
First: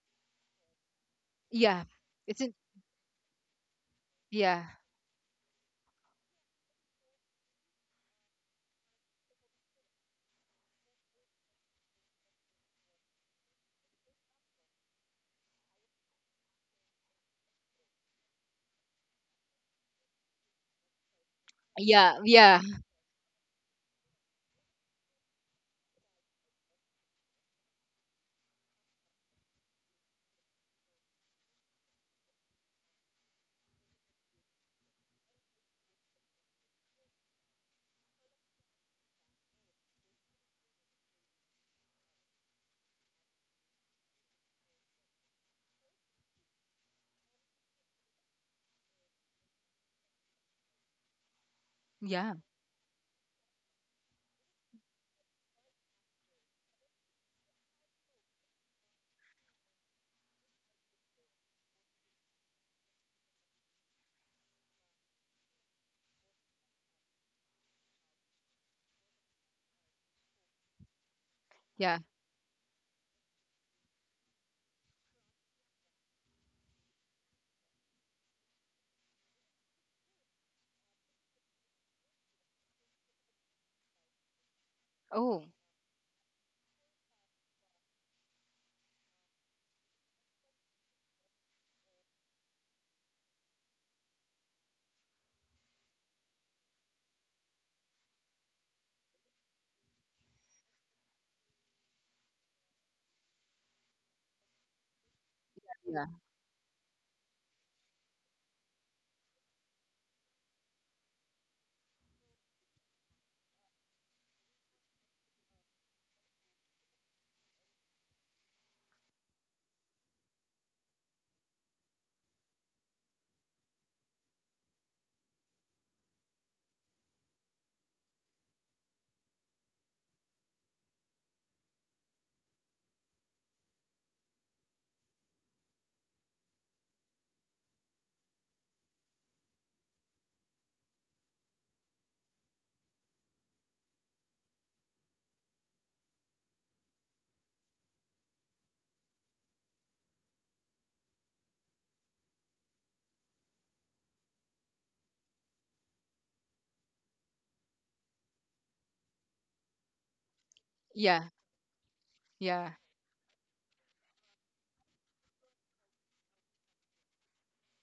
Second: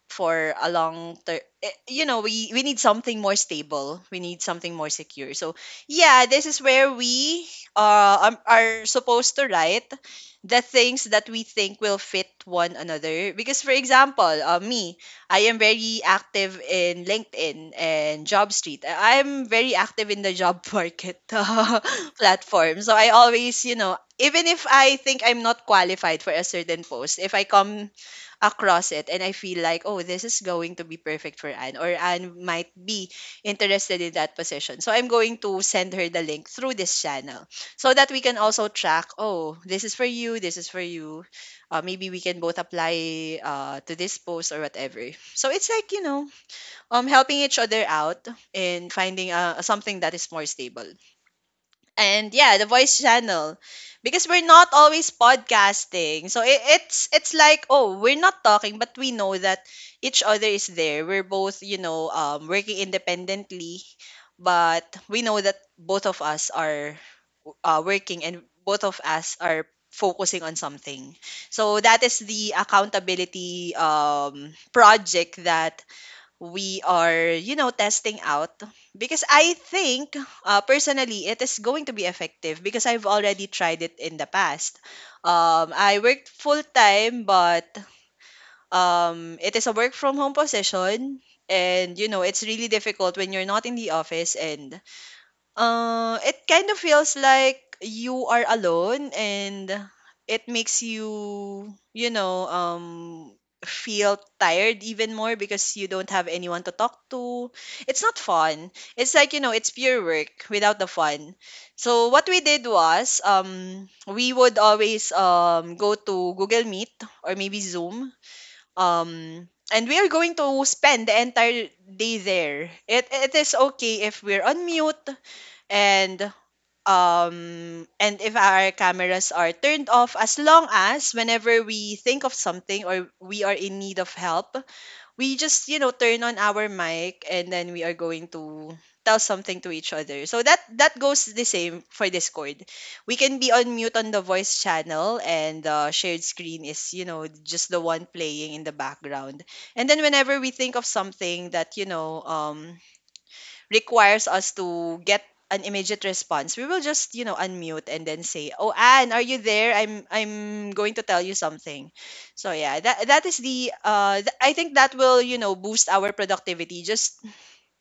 B: for a long term.
A: Yeah.
B: You know,
A: It's
B: we
A: in...
B: we need something more stable, we need
A: yeah.
B: something more secure. So yeah, this is where we are supposed to write the things that we think will fit one another, because for example, me, I am very active in LinkedIn and Job Street. I'm very active in the job [laughs] market,
A: Yeah, yeah.
B: platform. So I always, you know, even if I think I'm not qualified for a certain post, if I come across it and I feel like, oh, this is going to be perfect for Anne, or Anne might be interested in that position. So I'm going to send her the link through this channel so that we can also track, oh, this is for you, this is for you. Maybe we can both apply to this post or whatever. So it's like, you know, helping each other out and finding something that is more stable. And
A: Yeah.
B: yeah, the voice channel, because we're not always podcasting. So it's like, oh, we're not talking, but we know that each other is there. We're both, you know, working independently, but we know that both of us are working, and both of us are focusing on something. So
A: Yeah.
B: that is the accountability project that we are, you know, testing out, because I think personally it is going to be effective, because I've already tried it in the past.
A: Oh.
B: I worked full time, but it is a work from home position, and you know, it's really difficult when you're not in the office, and it kind of feels like you are alone, and it makes you, you know, feel tired even more because you
A: Yeah.
B: don't have anyone to talk to. It's not fun. It's like, you know, it's pure work without the fun. So what we did was, we would always go to Google Meet or maybe Zoom. And we are going to spend the entire day there. It is okay if we're on mute, and and if our cameras are turned off, as long as whenever we think of something or we are in need of help, we just, you know, turn on our mic, and then we are going to tell something to each other. So that goes the same for Discord. We can be on mute on the voice channel, and the shared screen is, you know, just the one playing in the background. And then whenever we think of something that, you know, requires us to get an immediate response, we will just, you know, unmute and then say, "Oh, Anne, are you there? I'm going to tell
A: Yeah.
B: you something." So
A: Yeah.
B: yeah, that is the I think that will, you know, boost our productivity, just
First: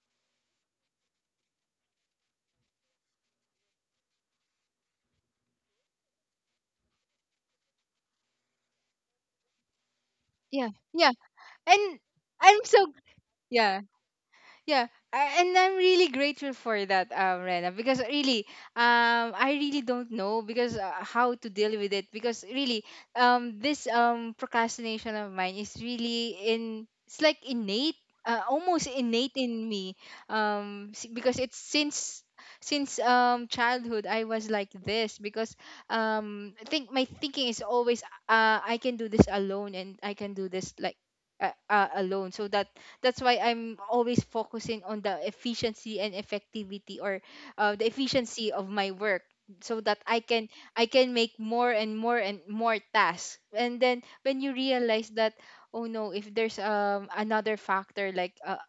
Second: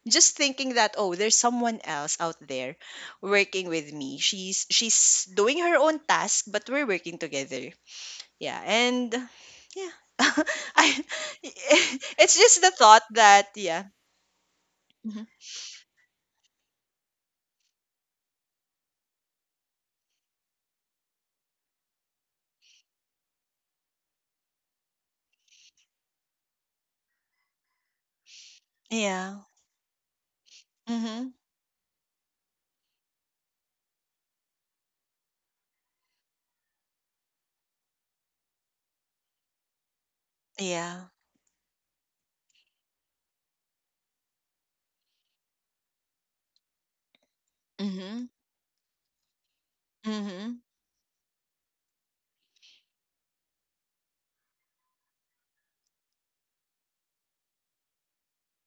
B: thinking that, "Oh, there's someone else out there working with me. She's doing her own task, but we're working together." Yeah, and yeah. [laughs]
A: Yeah.
B: I
A: Yeah. And
B: [laughs] it's
A: I'm
B: just the
A: so...
B: thought that
A: yeah.
B: yeah.
A: Yeah,
B: Mhm.
A: and I'm really grateful for that, Rena, because really, I really don't know, because, how to deal with it, because really, this procrastination of mine is really in it's like innate, almost innate
B: Yeah.
A: in me,
B: Hmm.
A: because it's since, childhood I was like this, because I think my thinking is always, I can do this alone, and I can do this like,
B: Yeah.
A: alone, so that, that's why I'm always focusing on the efficiency and effectivity, or the
B: Mhm,
A: efficiency of my work, so that
B: mhm,
A: I can make more and more and more tasks. And then when you realize that, oh no, if there's another factor, like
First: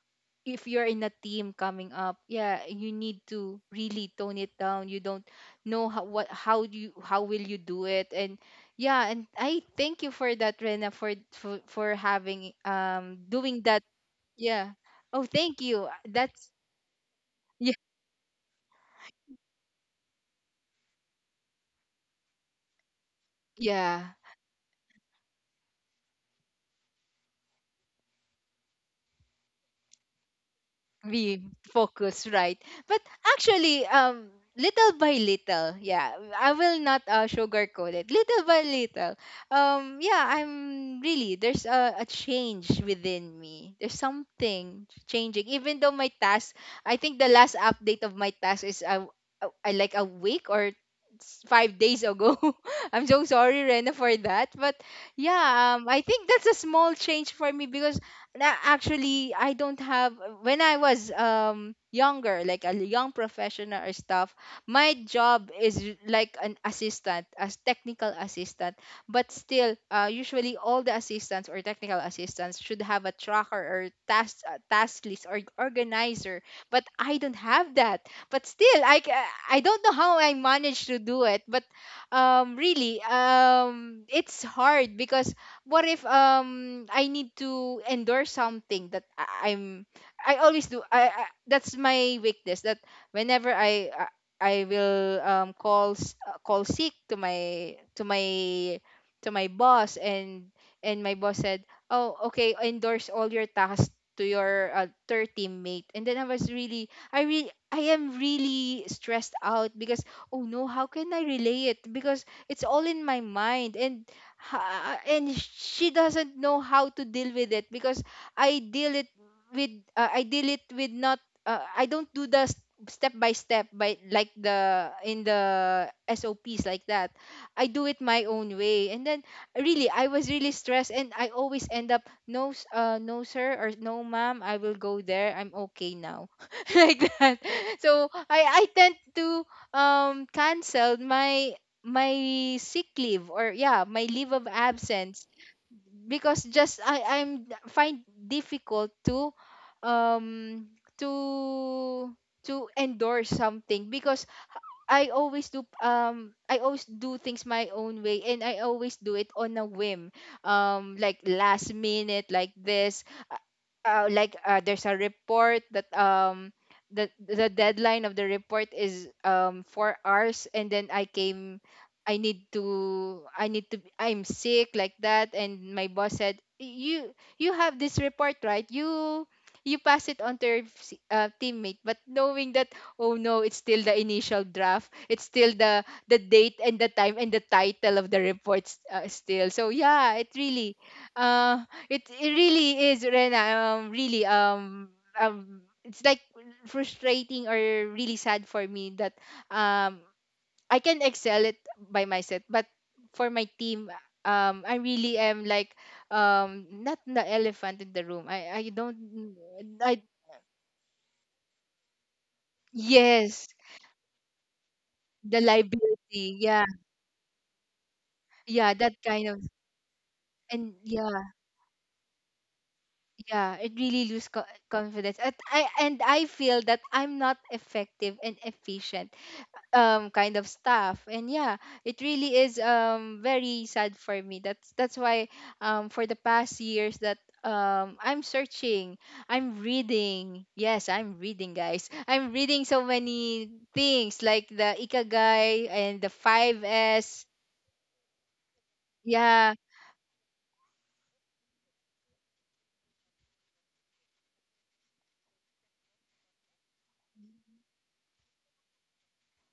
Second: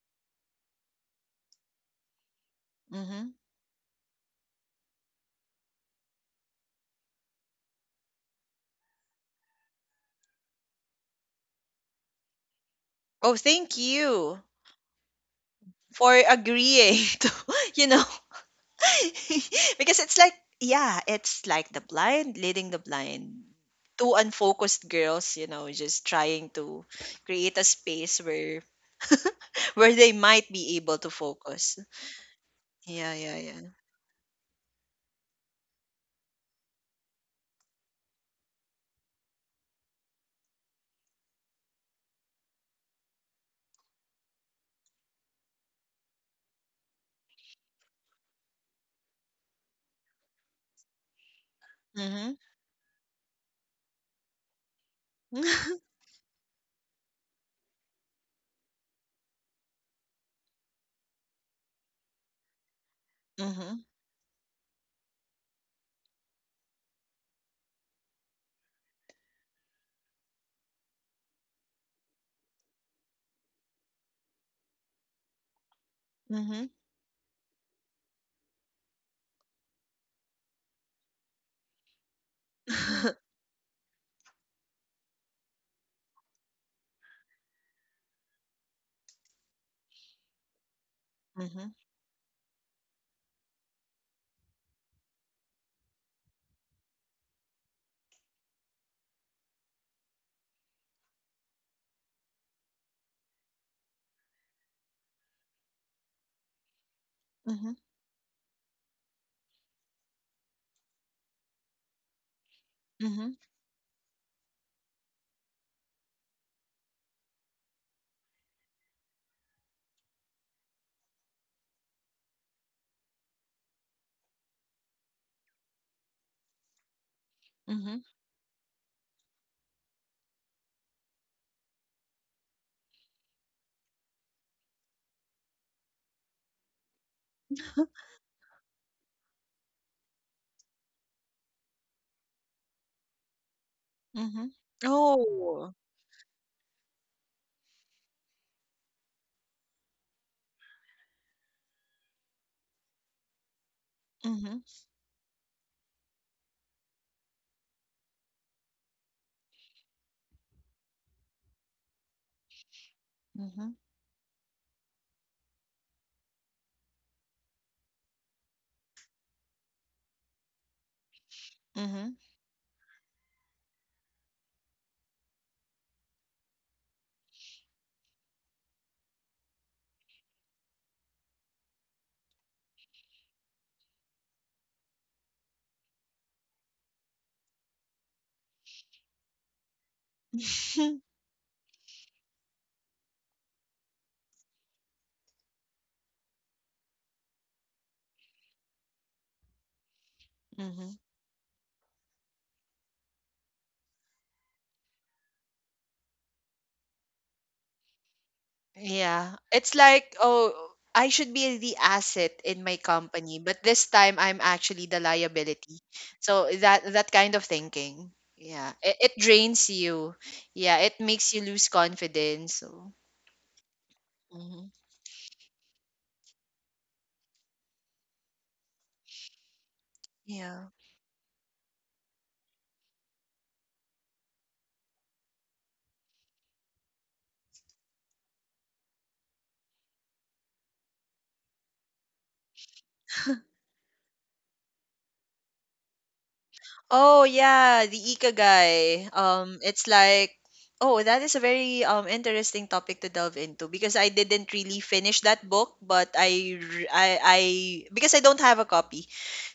A: if you're in a team coming up, yeah, you need
B: mhm.
A: to really tone it down. You don't know how what how do you how will you do it. And yeah, and I thank you for that, Rena, for for having
B: Oh,
A: doing
B: thank
A: that,
B: you
A: yeah. Oh, thank you.
B: for
A: That's
B: agreeing [laughs] to,
A: yeah,
B: you know, [laughs] because it's like, yeah, it's like the blind leading the blind. Two
A: yeah.
B: unfocused girls, you know, just trying to create a space where they might be able to
A: We
B: focus.
A: focus, right? But
B: Yeah, yeah, yeah.
A: actually, little by little, yeah, I will not sugarcoat it, little by little. Yeah, I'm really, there's a change within me, there's something changing, even though my task, I think the last update of my task is like a week or 5 days
B: Mhm.
A: ago. [laughs] I'm so sorry, Rena, for that. But yeah,
B: Mhm.
A: I think that's a small change for me, because actually, I don't have, when I was younger, like a young professional
B: Mhm.
A: or stuff, my job is like an assistant, as technical assistant. But still usually all the assistants or technical assistants should have a tracker or task, task list or organizer.
B: Mhm.
A: But I don't have that. But still, I I don't know how I managed to do it. But really, it's hard because what if I need to endorse something that I'm, I always do. I, that's my weakness, that whenever I will call sick to my to my boss. And my boss said, oh, okay, endorse all your tasks to your third teammate. And then I was really, I really,
B: Mhm.
A: I am really stressed out because, oh no, how can I relay it, because it's all in my
B: Mhm.
A: mind. And and she doesn't know how to deal with it, because I deal it with, I deal it with not, I don't do the step by step, by like, the, in the SOPs, like that. I
B: Mhm.
A: do
B: Mhm.
A: it my own way. And then really, I was really stressed, and I always end up, no no sir, or no ma'am, I will go there, I'm okay now. [laughs] Like that. So I tend to cancel my sick leave, or yeah, my leave of
B: [laughs] [laughs]
A: absence,
B: Oh.
A: because just I I'm find difficult to um to to endorse something, because
B: Mhm.
A: I always do, I always do things my own way, and I always do it on a whim. Like last minute, like this, uh,
B: Mhm.
A: like there's a report that the deadline of the report is 4 hours. And then I came,
B: Mhm.
A: I need to, I need to, I'm sick, like that. And my boss said, you, have this report, right? You pass it on to your teammate, but knowing that, oh no, it's still the initial draft. It's still the date and the time and the title of the reports, still. So yeah, it really, it really is, Rena, really, it's like frustrating, or really sad for me, that um I
B: Mhm.
A: can
B: [laughs]
A: excel it by myself, but for my team, I really am like, not the elephant in the room. I
B: Yeah.
A: don't,
B: It's
A: I,
B: like, oh, I should be the asset in my company,
A: yes,
B: but this time I'm actually the
A: the
B: liability.
A: liability.
B: So
A: Yeah.
B: that kind of thinking. Yeah.
A: Yeah,
B: It,
A: that
B: it
A: kind of,
B: drains you. Yeah,
A: and
B: it makes
A: yeah,
B: you lose confidence. So,
A: yeah, it really lose
B: mhm.
A: confidence. And I feel that I'm not effective and efficient, kind of
B: Yeah.
A: stuff, and yeah, it really is very sad for me. That's why, for the past years that I'm searching, I'm reading. Yes, I'm reading, guys, I'm reading so many things, like the ikigai and the Five
B: Oh
A: S.
B: yeah, the ikigai.
A: Yeah.
B: It's like, oh, that is a very interesting topic to delve into, because I didn't really finish that book, but I, because I don't have a copy,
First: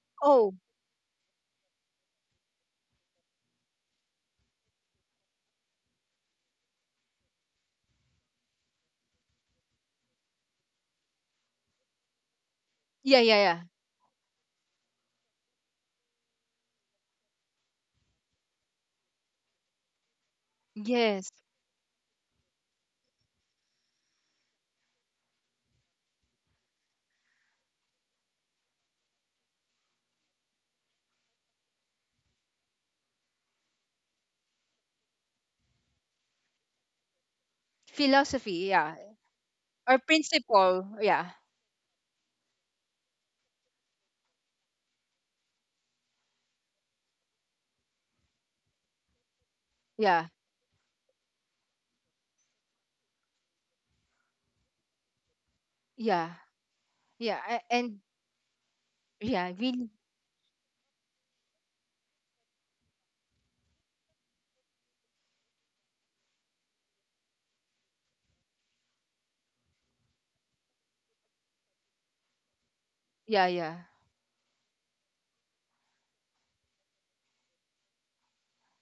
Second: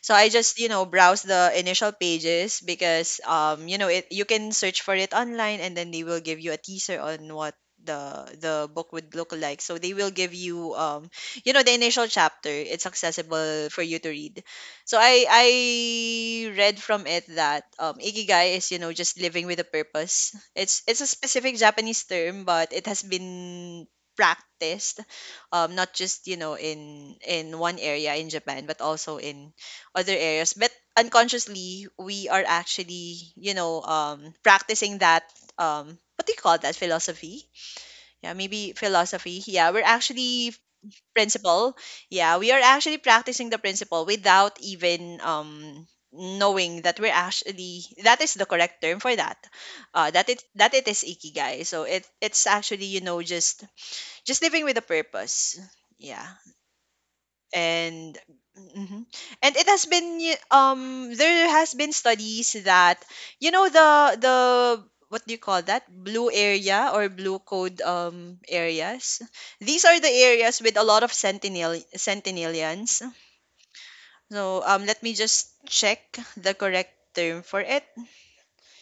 B: so I
A: Oh,
B: just, you know, browse the initial pages, because you know, it, you can search for it online, and then they will give you a teaser on what the book would look like. So they will give you you know, the initial chapter. It's
A: yeah, yeah. Yeah.
B: accessible for you to read. So I read from it that ikigai is, you know, just living with a purpose. It's a
A: Yes,
B: specific Japanese term, but it has been practiced not just, you know, in one area in Japan, but also in other areas. But unconsciously, we are actually, you know, practicing that what do you call that philosophy? Yeah,
A: philosophy.
B: maybe
A: Yeah.
B: philosophy. Yeah, we're
A: Or
B: actually
A: principle. Yeah,
B: principle. Yeah, we are actually practicing the principle without even knowing that we're actually that is the correct term for that.
A: yeah,
B: That it is ikigai. So it's actually, you know, just living with a purpose. Yeah
A: yeah, yeah. And
B: and mhm.
A: yeah,
B: And it has
A: really.
B: been there has been studies that, you know, the what do you call that blue area or blue code areas? These are the areas with a lot of sentinelians.
A: Yeah, yeah,
B: So let me just check the correct term for it.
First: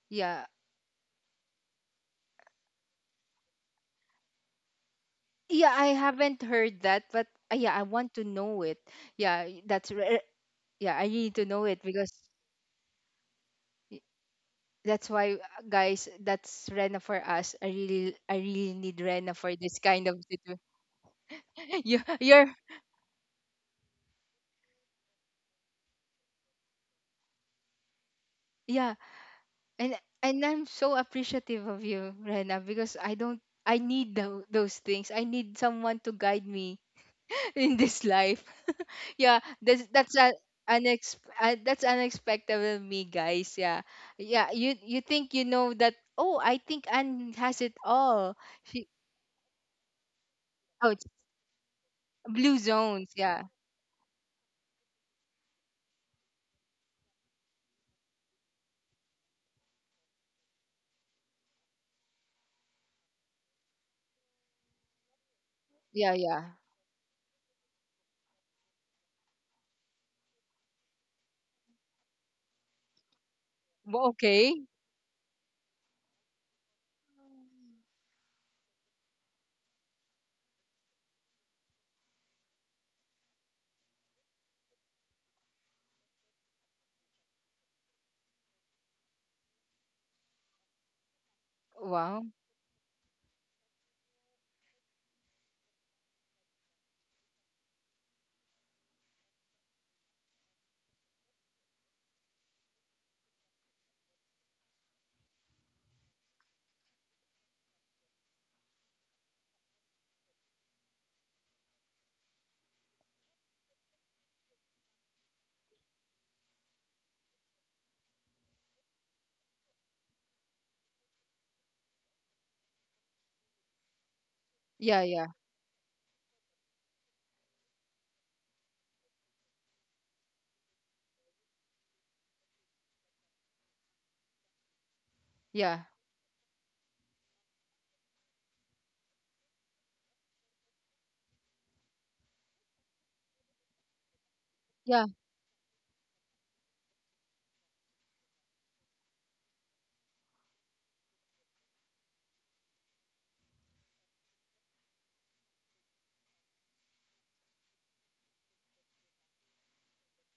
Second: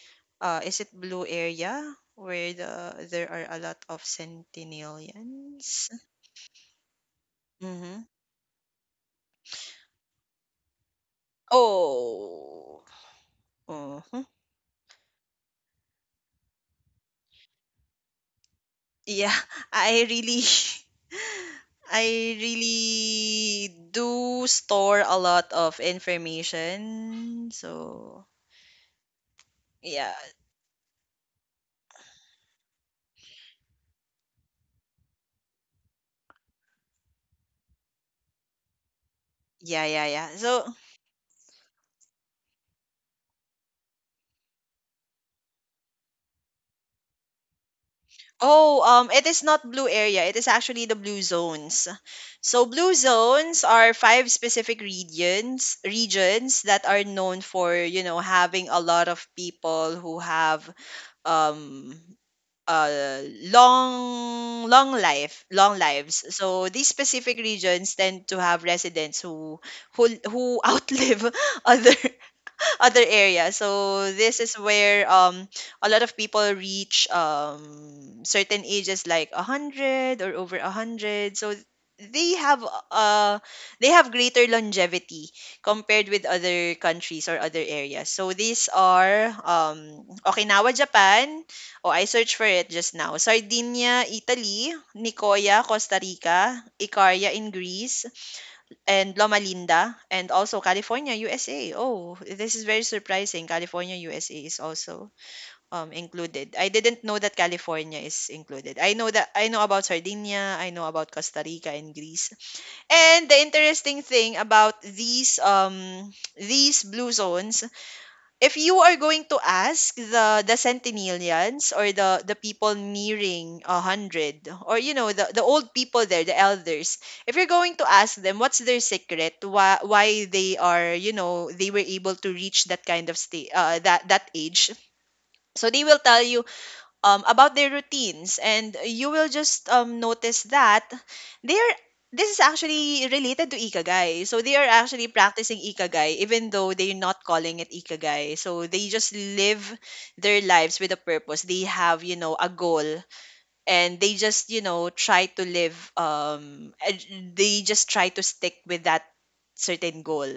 A: yeah.
B: Is it blue area, where there are a lot of
A: Yeah, I
B: sentinelians?
A: haven't heard that. But yeah, I
B: Mm-hmm.
A: want to know it. Yeah. That's yeah, I need to know it, because
B: Oh.
A: y-
B: Mm-hmm.
A: that's why, guys, that's Rena for us. I really need Rena
B: Yeah,
A: for this kind
B: I
A: of
B: really
A: situation.
B: [laughs]
A: [laughs] You,
B: I
A: you're,
B: really do store a lot of information. So,
A: yeah. And
B: yeah.
A: I'm so appreciative of you, Rena, because I don't, I need those things. I need someone to guide me in this life. [laughs] Yeah,
B: Yeah, yeah,
A: that's
B: yeah.
A: a
B: So,
A: unex that's unexpected with me, guys. Yeah, yeah. You think you know that? Oh, I think Anne has it all. She,
B: oh, it is not blue area. It is actually
A: oh,
B: the
A: it's
B: blue zones.
A: blue
B: So, blue
A: zones. Yeah,
B: zones are five specific regions that are known for, you know, having a lot of people who have um uh, long long life long
A: yeah,
B: lives.
A: yeah.
B: So these specific regions tend to have residents who who [laughs] outlive other [laughs] other area.
A: Well,
B: So this
A: okay.
B: is where a lot of people reach certain ages like a hundred or over a hundred. So they have uh they have greater longevity compared with other countries or other areas. So these are Okinawa, Japan. Oh, I
A: Wow.
B: searched for it just now. Sardinia, Italy. Nicoya, Costa Rica. Icaria in Greece, and Loma Linda, and also California, USA. Oh, this is very surprising. California, USA is also included. I didn't know that California is included. I know that I know about Sardinia. I know about Costa Rica and Greece. And the interesting thing about these blue zones, if you are going to ask the centenarians, or the people nearing a hundred, or you
A: Yeah,
B: know,
A: yeah,
B: the old people there, the elders, if you're going to ask them what's their secret, why they are, you know, they were able to reach that kind of state, that age. So
A: yeah,
B: they will tell you about their routines. And you will just notice that they are this is actually related to ikigai. So they are
A: yeah,
B: actually practicing ikigai even though they're not calling it ikigai. So they just live their lives with a purpose. They have, you know, a goal, and they just, you know, try to live and they just try to stick with that certain goal,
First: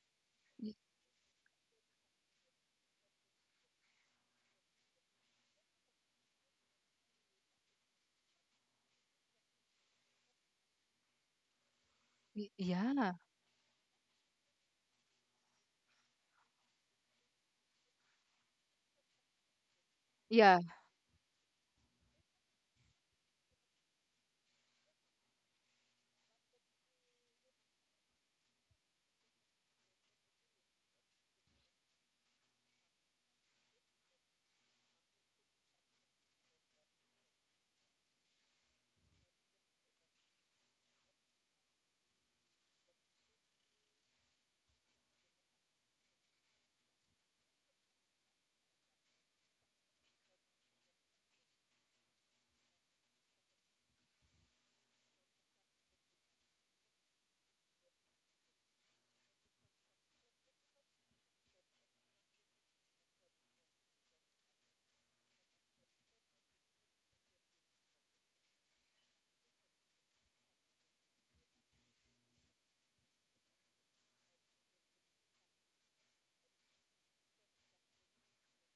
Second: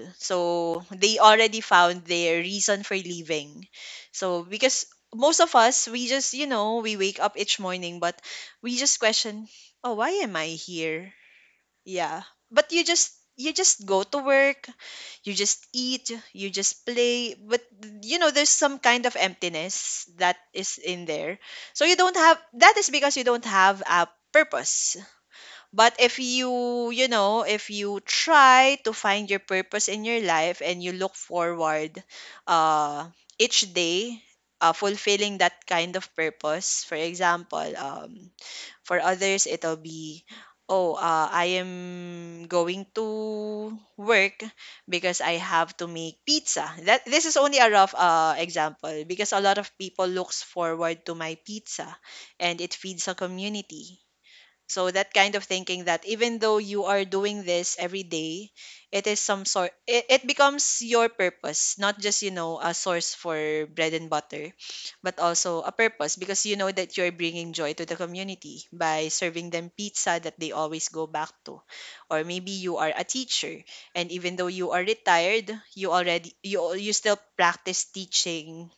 A: y-
B: so they already found their reason for leaving. So because most of us, we just, you know, we wake up each morning, but we just question, oh, why am I here? Yeah. But you just
A: yeah,
B: go to work, you just eat, you just play, but you know, there's some kind of emptiness that
A: yeah,
B: is in there. So you don't have that is because you don't have a purpose. But if you, you know, if you try to find your purpose in your life and you look forward uh each day fulfilling that kind of purpose. For example, for others, it'll be, oh, I am going to work because I have to make pizza. That this is only a rough example because a lot of people looks forward to my pizza, and it feeds a community. So that kind of thinking that even though you are doing this every day, it is some sort it becomes your purpose, not just, you know, a source for bread and butter, but also a purpose because you know that you're bringing joy to the community by serving them pizza that they always go back to. Or maybe you are a teacher, and even though you are retired, you still practice teaching,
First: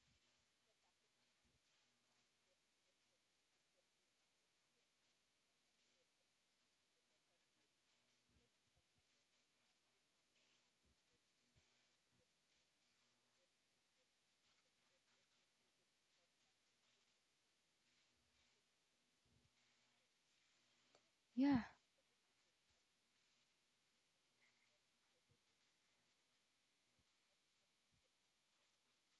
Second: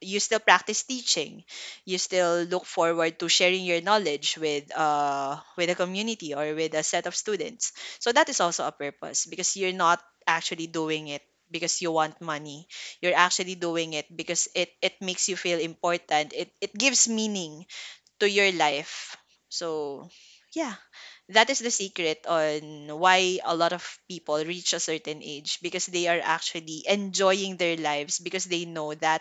B: you still practice teaching you still look forward to sharing your knowledge with a community or with a set of students. So that is also a purpose because you're not actually doing it because you want money. You're actually doing it because it makes you feel important. It gives meaning to your life. So yeah, that is
A: yeah.
B: the secret on why a lot of people reach a certain age, because they are actually enjoying their lives because they know that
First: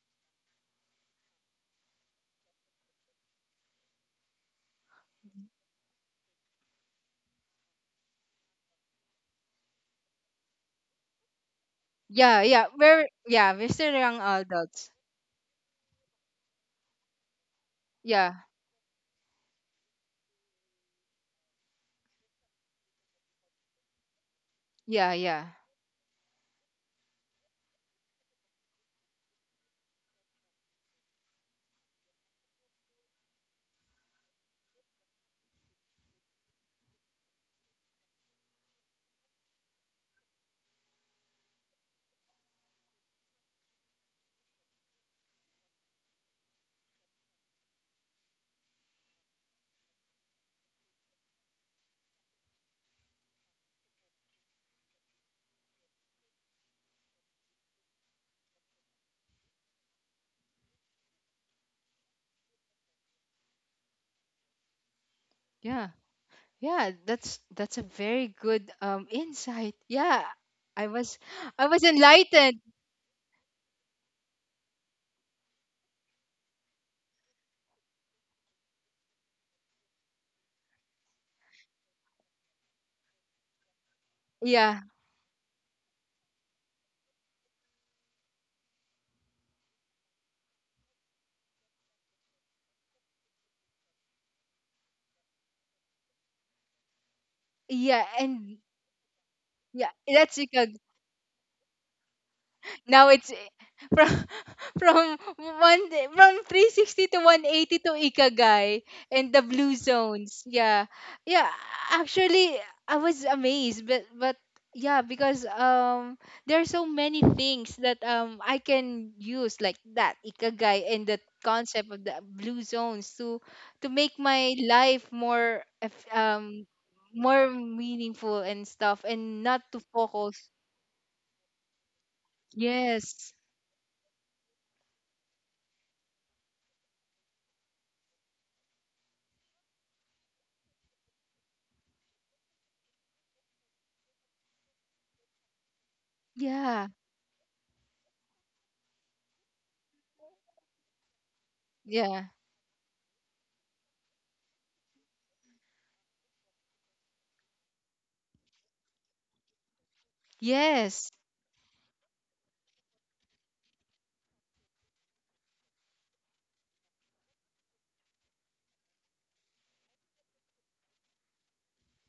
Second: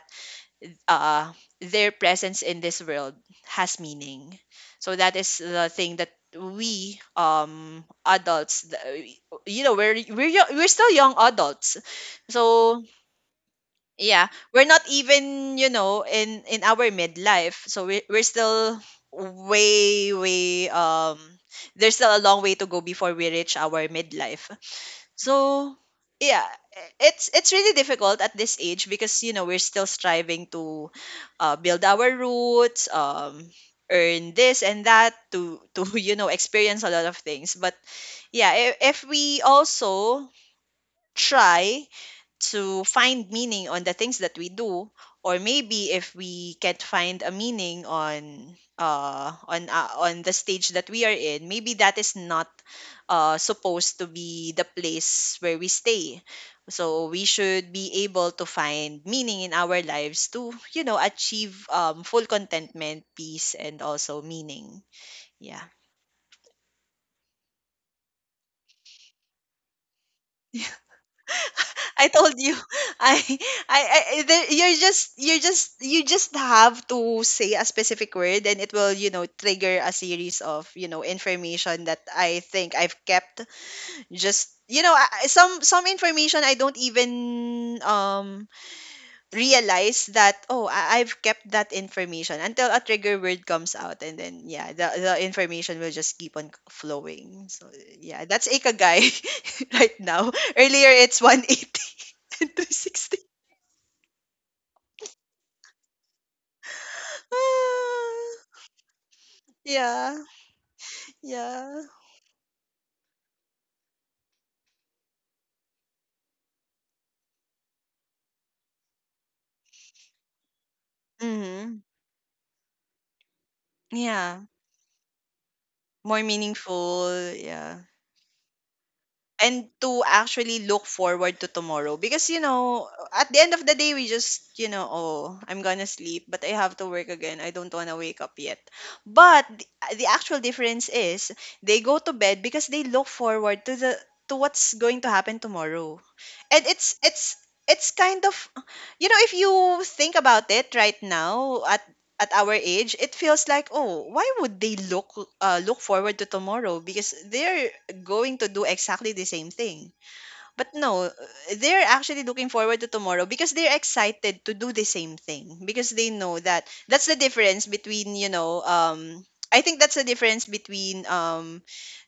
B: uh, their presence in this world has meaning. So that is the thing that we adults, you know, we're we're still young adults.
A: Yeah, yeah.
B: So
A: We're, yeah, we're still young
B: yeah, we're not
A: adults.
B: even, you know, in our midlife, so we're
A: Yeah,
B: still way way there's still a long way to go before we reach our midlife.
A: yeah, yeah,
B: So yeah, it's really difficult at this age because you know we're still striving to build our roots, earn this and that to [laughs] you know experience a lot of things. But yeah, if we also try to find meaning on the things that we do, or maybe if we can't find a meaning on on the stage that we are in, maybe that is not supposed to be the place where we stay. So we should be able to find meaning in our lives to, you know, achieve full contentment, peace, and also meaning. Yeah.
A: yeah. Yeah, that's a very good insight. Yeah, I was, I was
B: I told you,
A: enlightened.
B: [laughs] I, I, you're just, you just have to say a specific word, and it will, you know, trigger a series of, you know, information that I think I've kept. Just,
A: Yeah,
B: you know, some information I don't even realize that, oh, I've kept that information until a trigger word comes out, and then yeah, the information will just keep on flowing. So
A: yeah,
B: yeah, that's
A: and
B: Ikigai [laughs]
A: yeah,
B: right now.
A: that's like a,
B: Earlier, it's 180 [laughs] and
A: now
B: 360.
A: it's, eh, from [laughs] from from 360 to 180 to
B: Ah,
A: Ikagay and the blue
B: yeah,
A: zones. Yeah. Yeah,
B: yeah.
A: actually, I was amazed, but yeah, because there are so many things that I can use, like that Ikagay and the
B: Mhm,
A: concept of the blue zones, to make
B: yeah.
A: my life more
B: More meaningful,
A: more
B: yeah.
A: meaningful and stuff, and not
B: And
A: to
B: to
A: focus.
B: actually look forward to tomorrow, because you know
A: Yes.
B: at the end of the day we just, you know, oh, I'm gonna sleep, but I have to work again, I don't wanna wake up yet. But the actual difference is they go to bed because they look forward to the to what's going to happen tomorrow. And
A: Yeah.
B: it's it's kind of, you know, if you think about it right now
A: Yeah.
B: at our age, it feels like, oh, why would they look look forward to tomorrow? Because they're going to do exactly the same thing. But no,
A: Yes.
B: they're actually looking forward to tomorrow because they're excited to do the same thing, because they know that that's the difference between, you know, I think that's the difference between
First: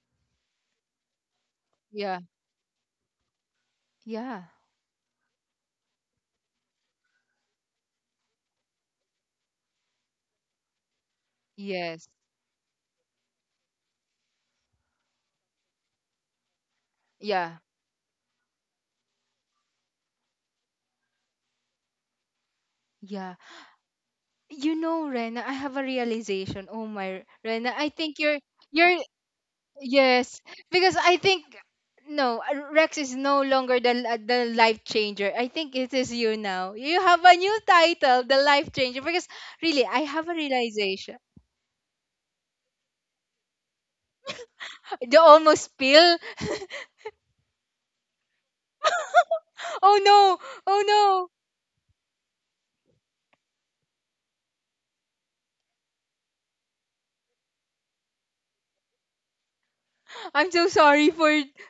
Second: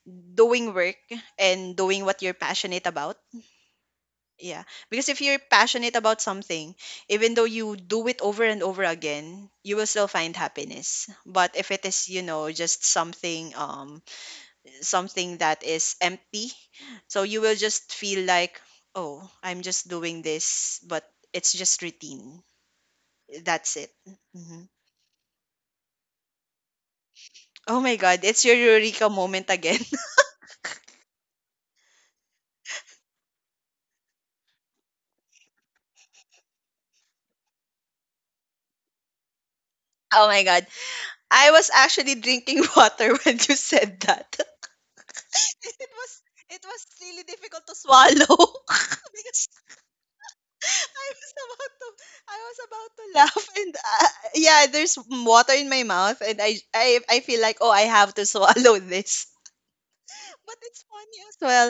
B: doing work and doing
A: Yeah.
B: what you're passionate about.
A: Yeah.
B: Yeah. Because if you're passionate about something, even though you do it over and over again, you will still find happiness. But if it
A: Yes.
B: is, you know, just something something that is empty. So you will
A: Yeah.
B: just feel like, oh, I'm just doing this, but it's just routine.
A: Yeah.
B: That's it. Mhm.
A: You know, Rena, I have a realization. Oh my, Rena,
B: Oh
A: I
B: my God,
A: think you're
B: it's your
A: you're
B: Eureka moment again.
A: yes, because I think, no, Rex is no longer the the life changer. I think it is you now. You have a new title, the life changer. Because really, I
B: [laughs] Oh
A: have a
B: my God.
A: realization.
B: I was actually drinking [laughs] water when you said that. [laughs]
A: The almost
B: it
A: spill.
B: was it was really difficult to swallow [laughs] because
A: Oh no!
B: I
A: Oh no!
B: was about to I was about to laugh [laughs] and yeah, there's water in my mouth and I feel like, oh, I have to [laughs] swallow this.
A: I'm
B: But
A: so
B: it's
A: sorry
B: funny as
A: for
B: well.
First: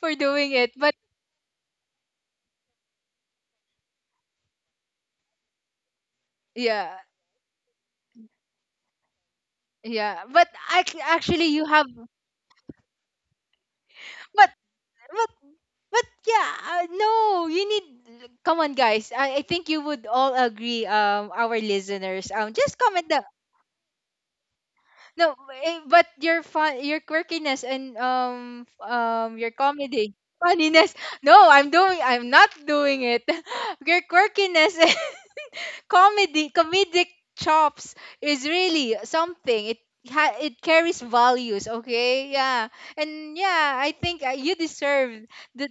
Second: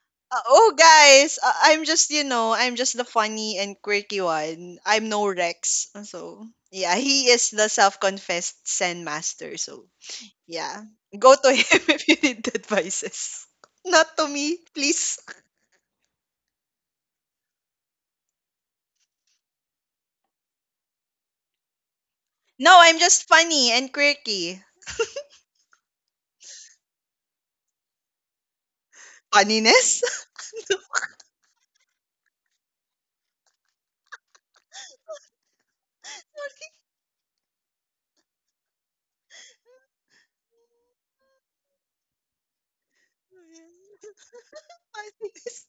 A: doing it,
B: Oh,
A: but
B: guys, I'm just, you know, I'm just the funny and quirky one. I'm no Rex. So yeah,
A: yeah.
B: he is the self confessed Zen master. So
A: Yeah, but
B: yeah, go
A: actually
B: to
A: you
B: him
A: have,
B: [laughs] if you need advices. Not to
A: but
B: me, please.
A: but yeah, no, you need, come on, guys. I think you would all agree, our listeners. Just
B: No, I'm
A: comment the,
B: just funny and quirky.
A: no, eh, but your fun, your quirkiness and your
B: Funniness?
A: comedy, funniness. No, I'm doing, I'm not doing it. [laughs] Your quirkiness [laughs] comedy, comedic chops is really something, it, it carries values, okay, yeah. And yeah, I think, you
B: [laughs]
A: deserve
B: Funniness.
A: the,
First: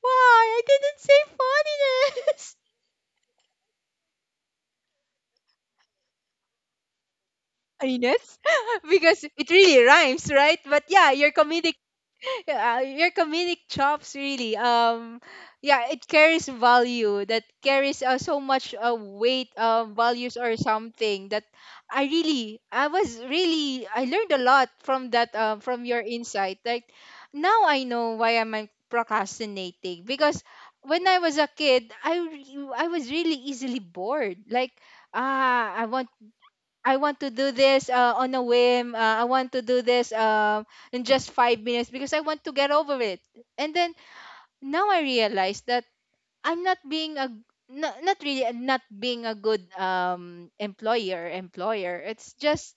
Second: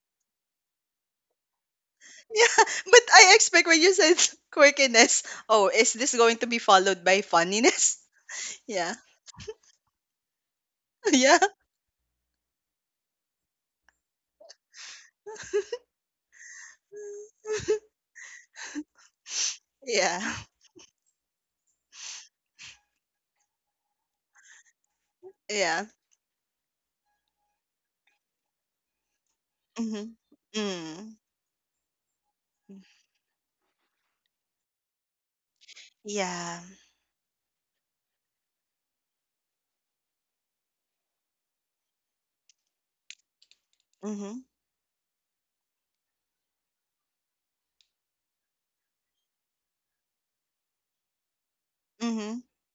A: why I didn't say funniness?
B: Yeah,
A: [laughs]
B: but I expect when you said quirkiness, oh, is this going to be followed by funniness? [laughs]
A: Iness, [laughs]
B: Yeah,
A: because it really rhymes, right? But yeah,
B: [laughs]
A: your
B: yeah,
A: comedic, [laughs] your comedic chops really, yeah, it carries value, that carries so much weight, values
B: yeah.
A: or something, that I really, I was really I learned a lot from that, from
B: Yeah.
A: your insight. Like, now I know why am I
B: Mhm.
A: procrastinating, because when I
B: Mm.
A: was a kid, I was really easily bored. Like, ah, I want,
B: Yeah.
A: I want to do this on a whim. I want to do this in just 5 minutes, because I want to get over it. And then
B: Mhm.
A: now I realize that I'm not being a, not really, not being a good, employer. It's
B: Mhm.
A: just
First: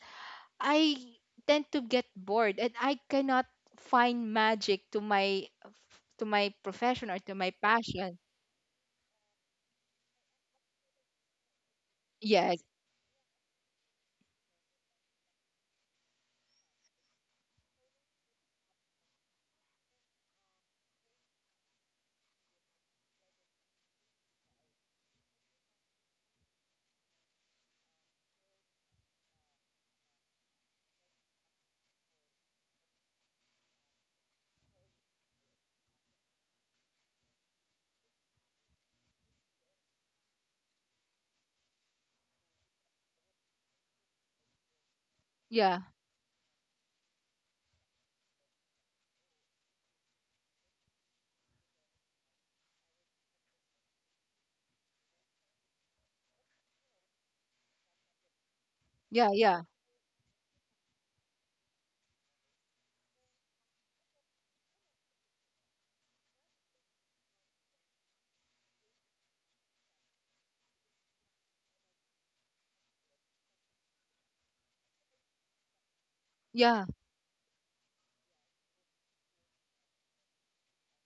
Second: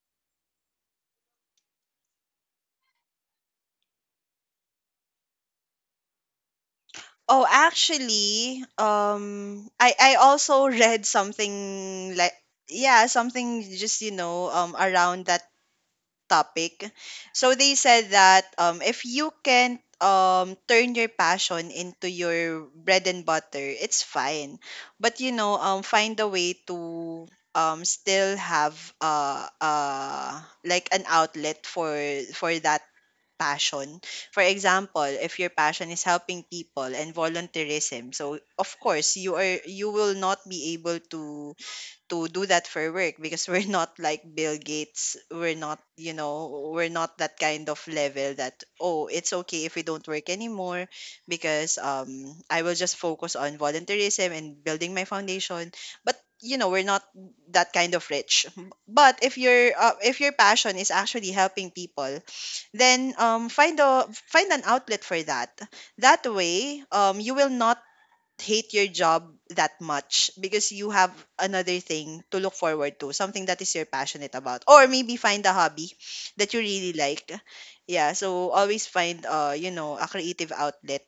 A: I tend to get bored, and I cannot find magic to my, profession, or to
B: Oh,
A: my passion.
B: actually, I also [laughs] read something like
A: Yes.
B: yeah, something just, you know, around that topic. So they said that if you can turn your passion into your bread and butter, it's fine. But you know, find a way to still have like an outlet for that passion. For example, if your passion is helping people and volunteerism, so of course you will not be able to do that for work because [laughs] we're not like Bill Gates. We're not,
A: Yeah.
B: you know, we're not that kind of level that, oh, it's okay if we don't work anymore because I will just focus on volunteerism and building my foundation. But you know we're not that kind of rich. But
A: Yeah.
B: if
A: Yeah.
B: your passion is actually helping people, then find a find an outlet for that. That way you will not hate your job that much because you have another thing to look forward to, something that is you're passionate about, or maybe find a hobby that you
A: Yeah.
B: really like. Yeah, so always find you know a creative outlet.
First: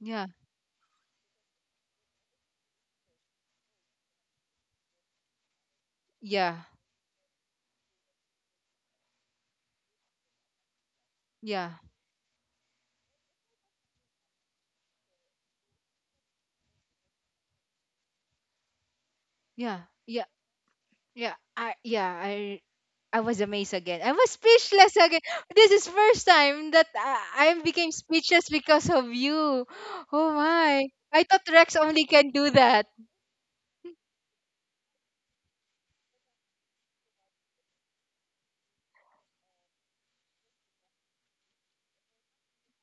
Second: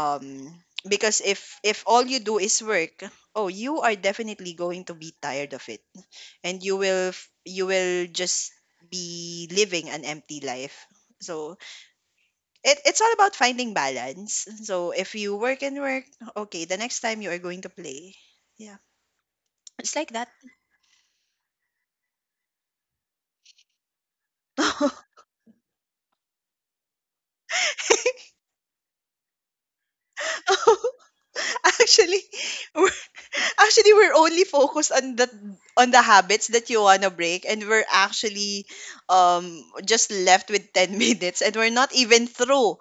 A: Yeah.
B: because if all you do is work, oh, you are definitely going to be tired of it, and
A: Yeah.
B: you will you will just be living an empty life. So
A: Yeah.
B: it's all about finding balance. So if you work and work, okay, the next time you are going to play. Yeah.
A: Yeah.
B: It's like
A: Yeah.
B: that.
A: Yeah, I was amazed again. I was speechless
B: [laughs]
A: again. [gasps] This is first time that I became speechless because of you. Oh my. I thought Rex only
B: Actually,
A: can do that.
B: we're, we're only focused on the habits that you wanna break, and we're actually just left with 10 [laughs] minutes and we're not even through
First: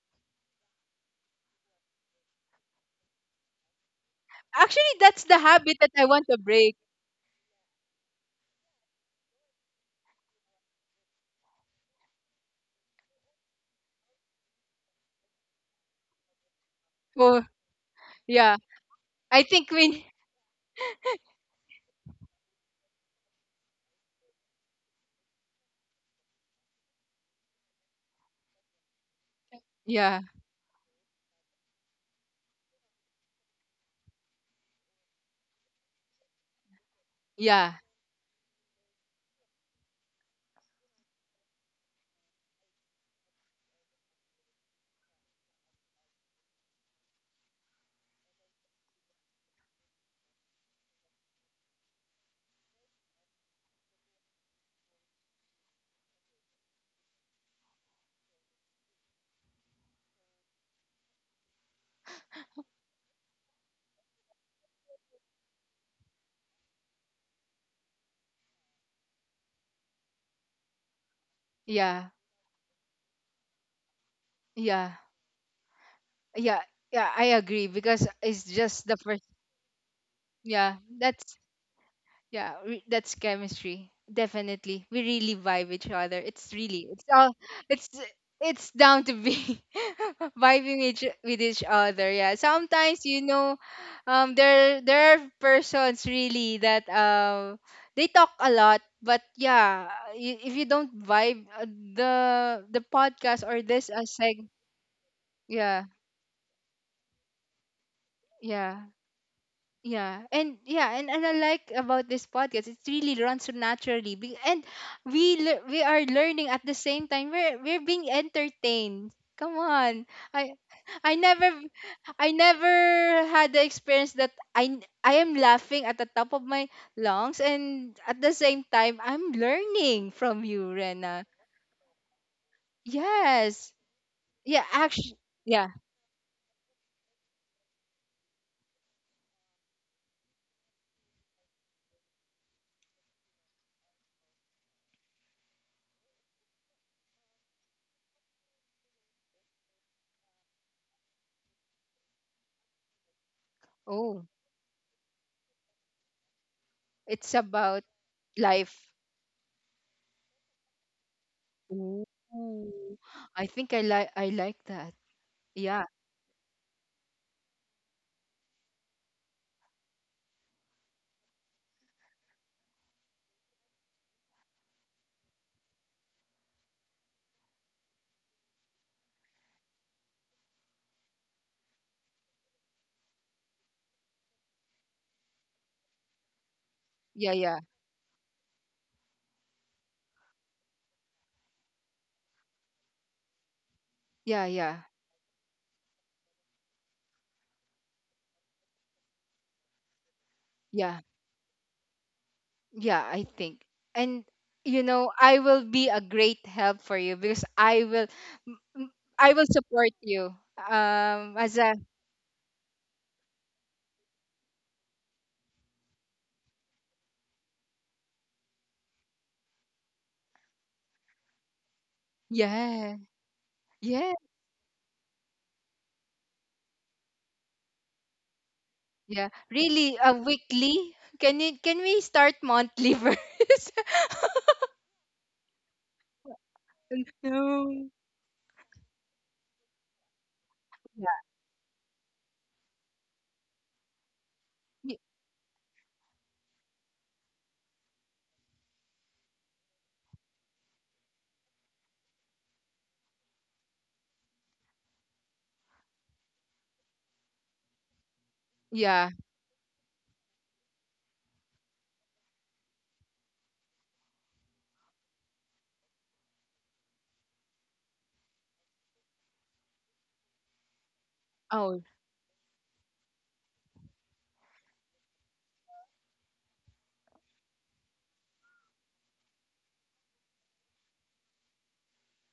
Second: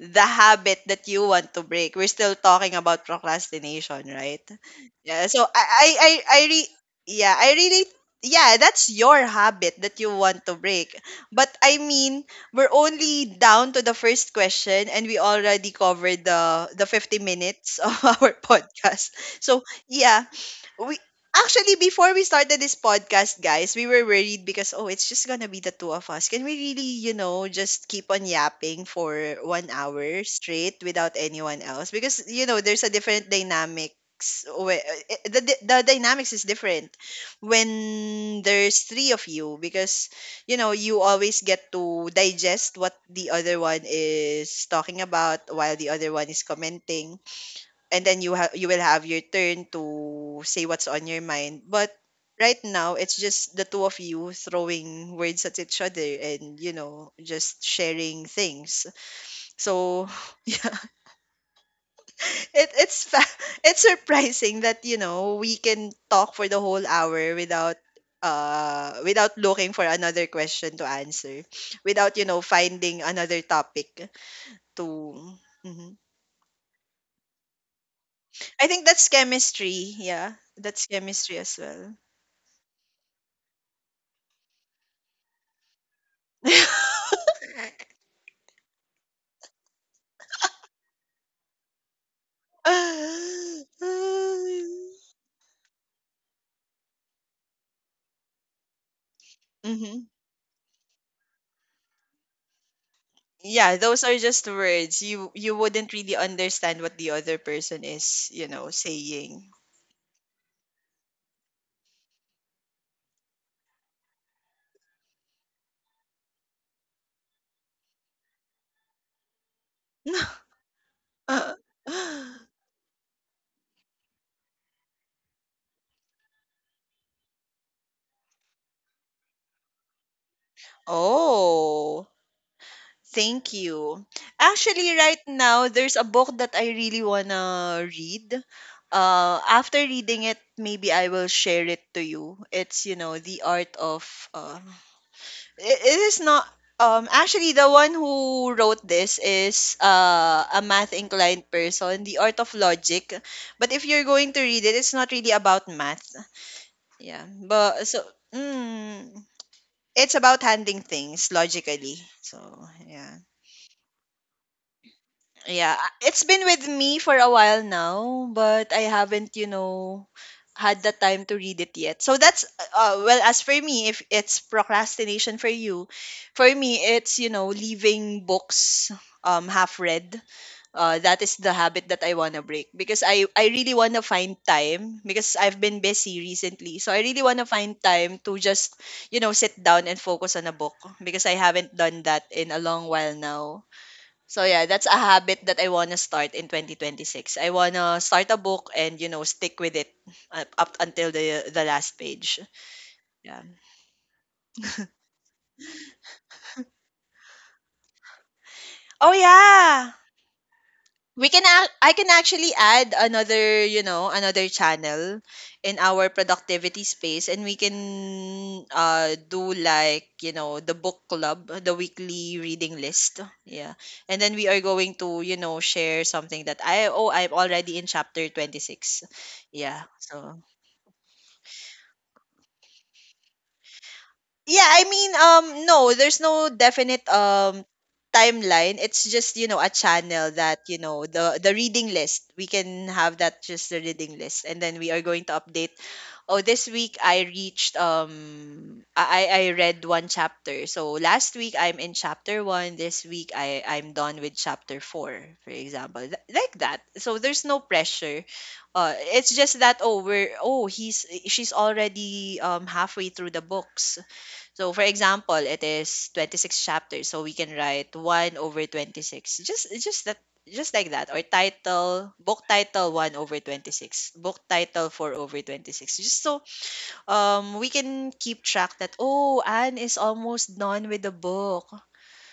B: the habit that you want to break. We're still talking about procrastination, right?
A: Actually, that's
B: Yeah.
A: the
B: So
A: habit that I want to
B: I
A: break.
B: yeah, I really yeah, that's your habit that you want to break. But I mean, we're only down to the first question and we already covered the 50
A: Oh,
B: minutes of [laughs] our
A: yeah.
B: podcast.
A: I
B: So
A: think we,
B: yeah, we actually before we started this podcast, guys, we were worried because, oh, it's just gonna be the two of us. Can we really, you know, just keep on yapping for one
A: yeah,
B: hour straight without anyone else? Because you know, there's a different dynamics. The dynamics is different
A: yeah,
B: when there's three of you, because you know you always get to digest what the other one is talking about while the other one is commenting, and then you will have your turn to say what's on your mind. But right now it's just the two of you throwing words at each other and, you know, just sharing things. So [laughs] yeah, it's [laughs] it's surprising that you know we can talk for the whole hour without without looking for another question to answer,
A: yeah,
B: without you know finding another topic
A: yeah,
B: to. Mhm.
A: yeah, yeah, I agree, because it's
B: I think
A: just the
B: that's
A: first,
B: chemistry. Yeah,
A: yeah,
B: that's chemistry
A: that's,
B: as well.
A: yeah, we, that's chemistry. Definitely. We really vibe each other. It's really,
B: [laughs]
A: it's all it's it's down to be [laughs] vibing each, with each other. Yeah. Sometimes, you know,
B: Hmm.
A: there are persons, really, that they talk a lot, but yeah, if you don't vibe, the podcast or
B: Yeah,
A: this
B: those
A: a
B: are just
A: seg,
B: words. You
A: yeah,
B: wouldn't really understand what the other person is, you know,
A: yeah.
B: saying.
A: Yeah, and yeah, and I like about this podcast, it really runs so naturally. And we, we are learning at the same time. We're being entertained. Come on,
B: [laughs]
A: I I never, I never had the experience that I am laughing at the top of my lungs, and at the same time I'm learning from you, Rena.
B: Oh, thank
A: Yes,
B: you.
A: yeah,
B: Actually, right
A: actually,
B: now
A: yeah.
B: there's a book that I really wanna read. After reading it, maybe I will share it to you. It's, you know, the art of it, it is not. Actually, the one who wrote this is a math inclined person, The Art of Logic. But if you're
A: Oh,
B: going to read it, it's not really about math. Yeah,
A: it's
B: but
A: about
B: so
A: life.
B: mm, it's about handling things logically. So
A: Ooh,
B: yeah.
A: I think I like that.
B: Yeah,
A: Yeah,
B: it's been with me for a while now, but I haven't, you know, had the time to read it yet. So that's well, as for me, if it's procrastination for you, for me it's, you know, leaving books half read. That is the habit that I want to break because I really want to find time because I've been busy recently. So I really
A: yeah,
B: want to
A: yeah,
B: find time to just, you know, sit down and focus on a book because I haven't done that in a long while now. So
A: yeah,
B: yeah,
A: yeah,
B: that's a habit that I want to start in 2026. I want to start a book and stick with it up
A: yeah,
B: until the last page.
A: yeah. I
B: Yeah.
A: think, and you know, I will be a great help for you, because I will, mm,
B: Oh
A: I will support
B: yeah.
A: you. As a,
B: I can actually add another, another channel in our productivity space, and we can do, like, the book club, the weekly reading
A: yeah,
B: list. Yeah.
A: yeah,
B: And then we are going to, share something that— I oh, I'm already in chapter 26.
A: yeah.
B: Yeah.
A: Really, a
B: So
A: weekly. Can we start monthly [laughs] first?
B: yeah, I mean, no, there's no definite
A: No.
B: timeline. It's just, a channel that,
A: Yeah.
B: the reading list. We can have that, just the reading list, and then we
A: y-
B: are going to update. Oh, this week I reached I read one chapter. So last week I'm in chapter one. This week I'm done with chapter four, for example. Like that. So there's no pressure.
A: Yeah.
B: It's just that, oh, we're oh he's she's already halfway through the books. So, for example, it is 26 chapters, so we can write 1 over 26. Just that just like that. Or
A: Oh,
B: title, book title 1 over 26, book title 4 over 26, just so we can keep track that, oh, Anne is almost done with the book,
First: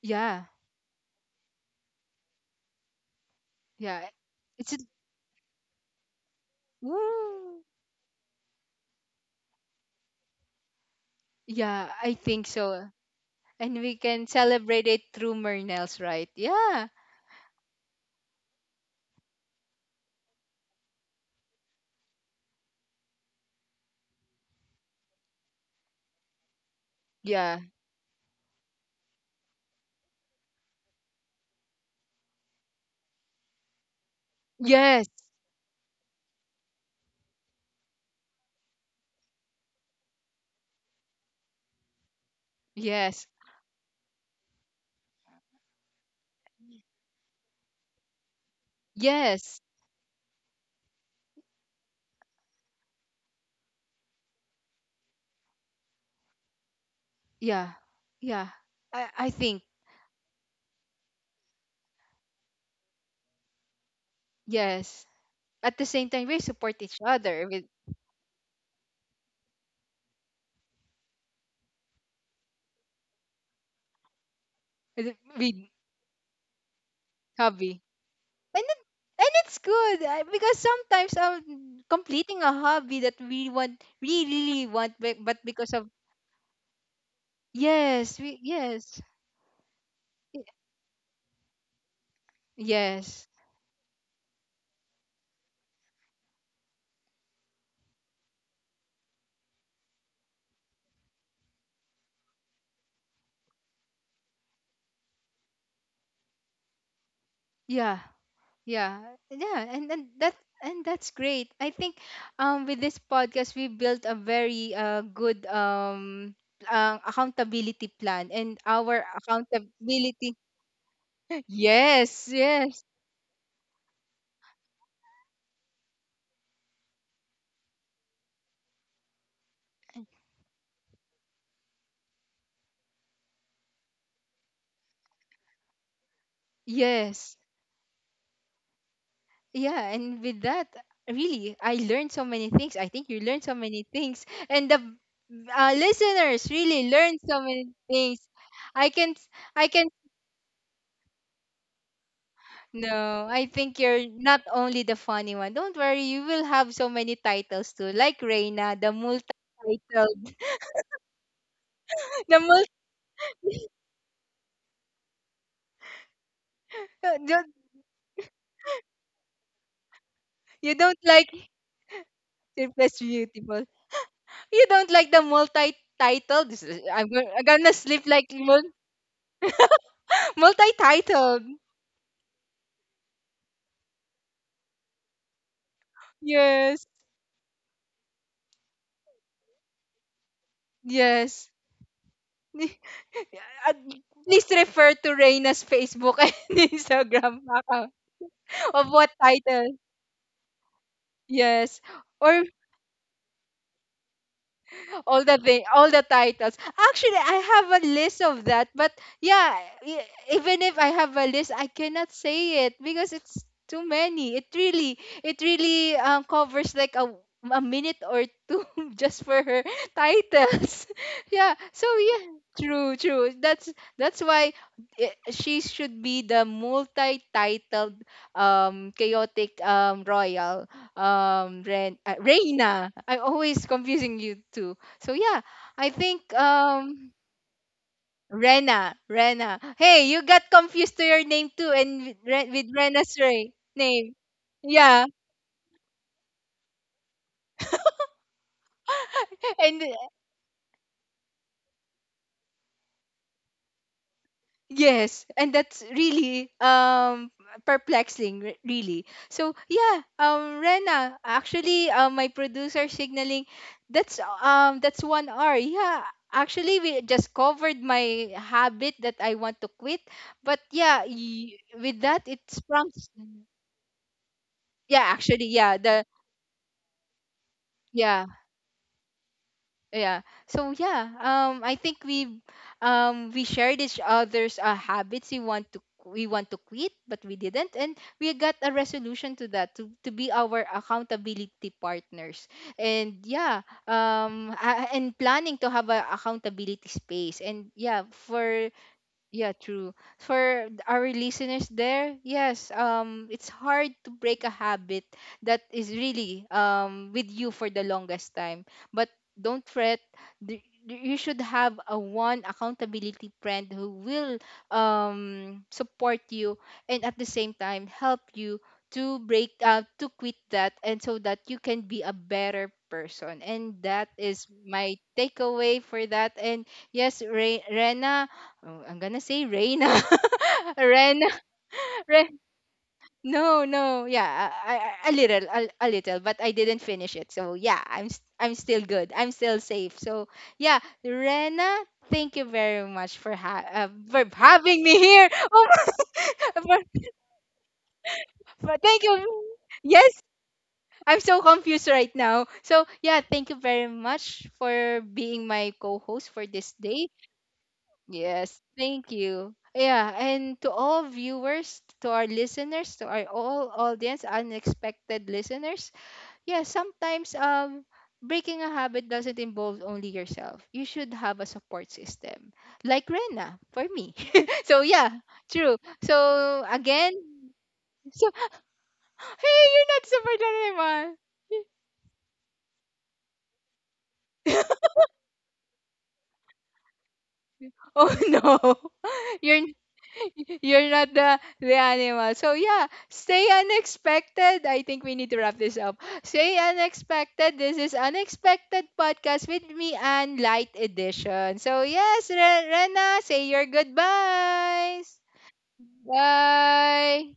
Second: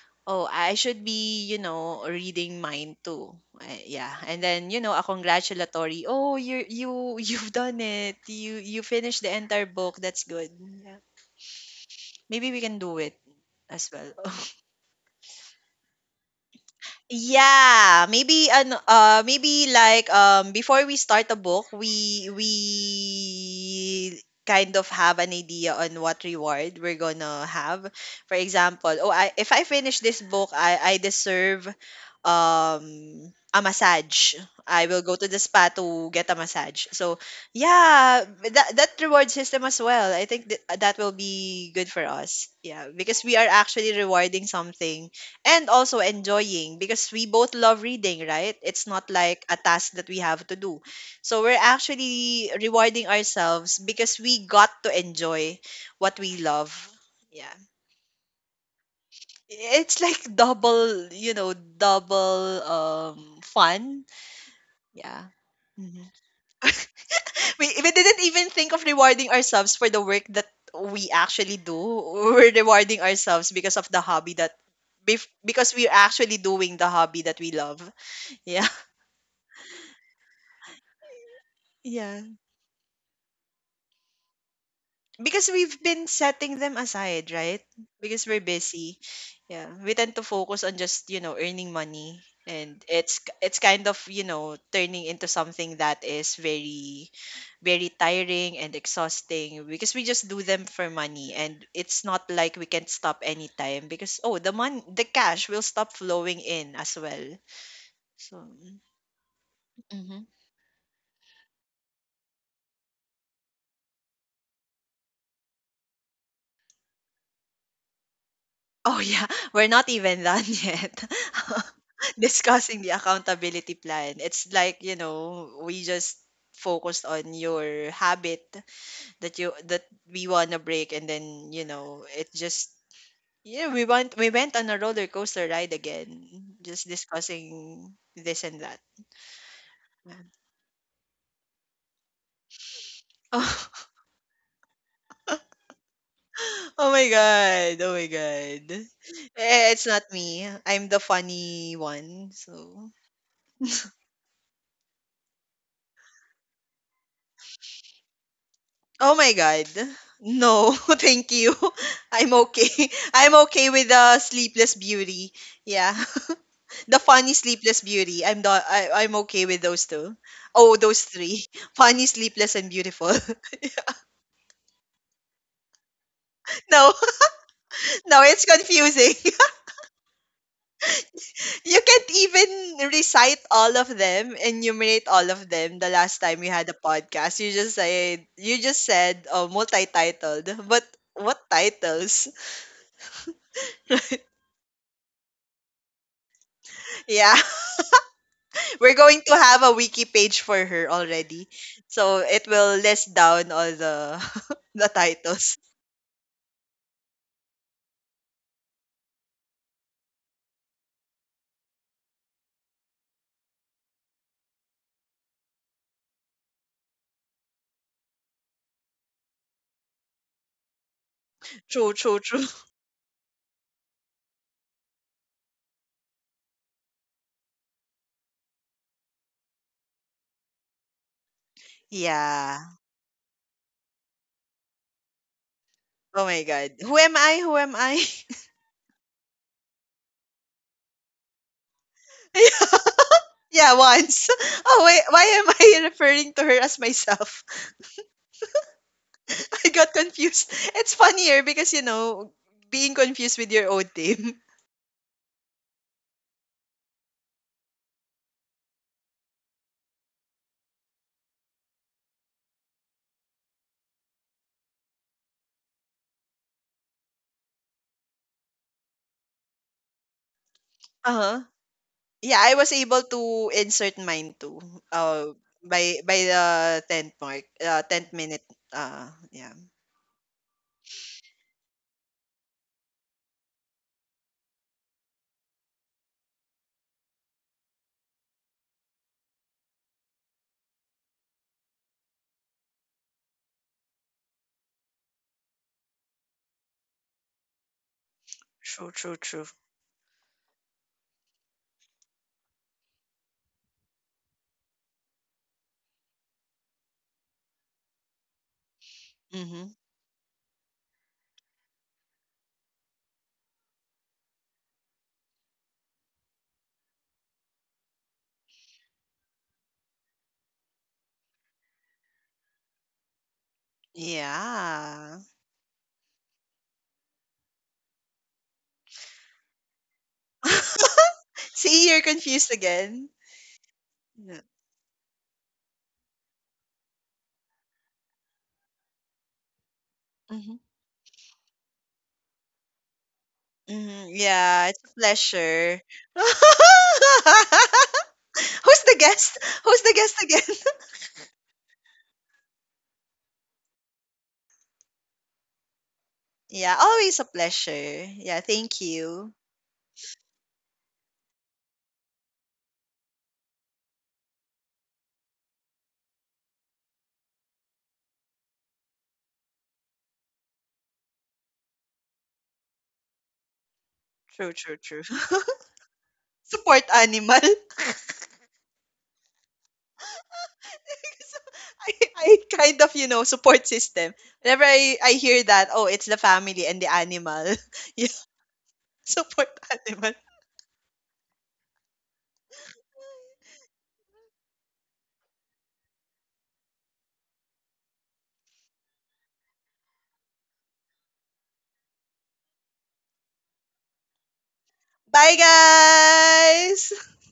A: yeah,
B: oh, I should be, reading mine too.
A: yeah.
B: Yeah. And then,
A: It's a,
B: a congratulatory, oh, you [laughs] you've
A: ooh.
B: done it, you finished the entire book, that's good. Yeah,
A: Yeah, I think
B: maybe we can
A: so.
B: do it
A: And
B: as
A: we
B: well.
A: can
B: [laughs]
A: celebrate it through Mernels, right? Yeah.
B: Yeah, maybe ano maybe, like, before we start a book, we kind of have an idea on what reward we're gonna
A: Yeah.
B: have. For example, oh, I if I finish this book, I deserve um a massage. I will
A: Yes.
B: go to the spa to get a massage. So, yeah, that reward system as well. I think that will be good for us. Yeah, because
A: Yes.
B: we are actually rewarding something and also enjoying, because we both love reading, right? It's not like a
A: Yes.
B: task that we have to do. So we're actually rewarding ourselves because we got to enjoy what we love. Yeah.
A: Yeah. Yeah. I think,
B: It's like [laughs] double, double fun.
A: yes.
B: Yeah.
A: At the
B: Mhm.
A: same time, we support each other
B: [laughs]
A: with,
B: We didn't even think of rewarding ourselves for the work that we actually do. [laughs] We're rewarding ourselves because of the hobby that—
A: with
B: because we're actually doing the hobby that we love.
A: hobby.
B: [laughs]
A: And
B: Yeah.
A: it, and it's good, because sometimes,
B: Yeah,
A: completing a hobby that we want, we really want, but
B: because
A: because
B: we've
A: of,
B: been setting them aside, right?
A: yes,
B: Because
A: we,
B: we're busy.
A: yes,
B: Yeah, we tend to
A: y-
B: focus on just, earning money, and it's
A: yes,
B: it's kind of, turning into something that is very, very tiring and exhausting, because we just do them for money, and it's not like we can stop anytime, because, oh, the cash will stop flowing in as well.
A: yeah.
B: So,
A: Yeah, yeah, and that,
B: mhm.
A: and that's great. I think, with this podcast, we built a very good, accountability plan, and our
B: Oh, yeah. [laughs] We're not even
A: accountability.
B: done
A: [laughs]
B: yet [laughs]
A: Yes, yes,
B: discussing the accountability plan. It's like, we just focused on your habit that we want to break, and then, it just— yeah, we went on a roller coaster ride again, just
A: yes.
B: discussing this and that.
A: Yeah,
B: Yeah.
A: and with that, really, I learned so many things. I think you learned so many
B: Oh,
A: things, and the listeners
B: [laughs]
A: really
B: oh my
A: learned so many
B: god. Oh my
A: things.
B: god.
A: I can I
B: Eh,
A: can
B: it's not me. I'm the funny one. So
A: No, I think you're not only the funny one. Don't worry, you will have so many titles too. Like Reina, the
B: oh my god.
A: multi-titled. [laughs]
B: No, [laughs] thank you. [laughs] I'm
A: The multi
B: okay. [laughs] I'm okay with the Sleepless Beauty. Yeah. [laughs] The funny
A: don't-
B: Sleepless Beauty. I'm not— I'm okay with those two.
A: you
B: Oh,
A: don't
B: those
A: like
B: three. [laughs] Funny, Sleepless, and
A: Sleepless
B: Beautiful. [laughs]
A: Beautiful. You don't like the multi-titled. This is-
B: No,
A: I'm go- I'm gonna
B: [laughs]
A: sleep
B: no,
A: like
B: it's
A: mul-
B: confusing.
A: [laughs] multi-titled.
B: [laughs] You can't even recite all of them, enumerate all of them the last time we had a
A: Yes.
B: podcast. You just said, oh, multi-titled. But what
A: Yes.
B: titles? [laughs]
A: [laughs] At Please refer to Reina's Facebook and [laughs]
B: Yeah.
A: Instagram account of
B: We're
A: what
B: going to have a
A: title.
B: wiki page for her already.
A: Yes.
B: So
A: Or
B: it will list down all the [laughs] the titles.
A: all the titles. Actually, I have a list of that, but yeah, e- even if I have a list, I cannot say it because it's too many. It really covers like a minute or two. [laughs] Just for her titles. [laughs] Yeah. So
B: True, true, true.
A: yeah, true, true. That's why I she should be the multi-titled chaotic royal Ren
B: Yeah.
A: Reina. I'm always confusing you two. So yeah, I
B: Oh
A: think
B: my god. Who am I? Who am I?
A: Rena, Rena. Hey, you got confused to your name too, and with
B: [laughs]
A: Rena's Ray
B: Yeah,
A: name.
B: once. [laughs] Oh wait,
A: Yeah,
B: why am I [laughs] referring to her as myself?
A: [laughs]
B: [laughs] I
A: and
B: got confused. It's funnier because, being confused with your own team. [laughs]
A: yes, and that's really perplexing, really. So yeah, Rena, actually, my producer signaling, that's 1 hour. Yeah, actually, we just covered my habit that I want to quit, but yeah,
B: Uh-huh.
A: with that, it
B: Yeah, I was
A: sprung.
B: able to insert mine too.
A: Yeah actually yeah
B: By
A: the
B: by the tenth mark, tenth
A: yeah
B: minute. Yeah.
A: yeah so yeah I think we shared each other's habits we want to quit but we didn't, and we got a resolution to that, to be our accountability partners. And yeah, and planning to have a accountability space. And for
B: True, true,
A: yeah,
B: true.
A: true. For our listeners there, yes, it's hard to break a habit that is really with you for the longest time. But don't
B: Mm-hmm.
A: fret. You should have a one accountability friend who will support you and at the same time help you to break to quit that, and so that you can be a better person. And that is my
B: Yeah.
A: takeaway for that. And yes, Rena, oh, I'm gonna say Reina. [laughs] Ren.
B: [laughs] See, you're
A: Ren.
B: confused again.
A: No, no. Yeah,
B: Yeah.
A: a little, a little, but I didn't finish it. So yeah, I'm still good. I'm still safe. So
B: Mm-hmm.
A: yeah, Rena, thank you very much for
B: Mm-hmm.
A: for
B: Yeah, it's
A: having me
B: a
A: here.
B: pleasure.
A: [laughs] Oh
B: [laughs]
A: my, [laughs]
B: Who's the
A: thank you.
B: guest? Who's the
A: Yes,
B: guest again? [laughs]
A: I'm so confused right now. So yeah, thank you very much for being my co-host for this
B: Yeah,
A: day.
B: always a pleasure. Yeah,
A: Yes,
B: thank
A: thank
B: you.
A: you. Yeah, and to all viewers, to our listeners, to our all audience, unexpected listeners, yeah, sometimes breaking a habit doesn't involve only yourself. You should have a support system. Like Rena for me. [laughs]
B: True, true,
A: So
B: true.
A: yeah, true. So
B: [laughs] Support
A: again,
B: animal. [laughs]
A: [laughs] so hey, you're not support anymore.
B: I kind of, support system. Whenever I hear that, oh, it's the family and the animal. [laughs]
A: Oh,
B: Yeah,
A: [laughs] no. [laughs]
B: support
A: You're
B: animal.
A: [laughs] you're not the animal. So yeah, stay unexpected. I think we need to wrap this up. Stay unexpected. This is unexpected podcast with me and light edition. So yes, Rena, say your goodbyes.
B: Bye, guys.
A: Bye.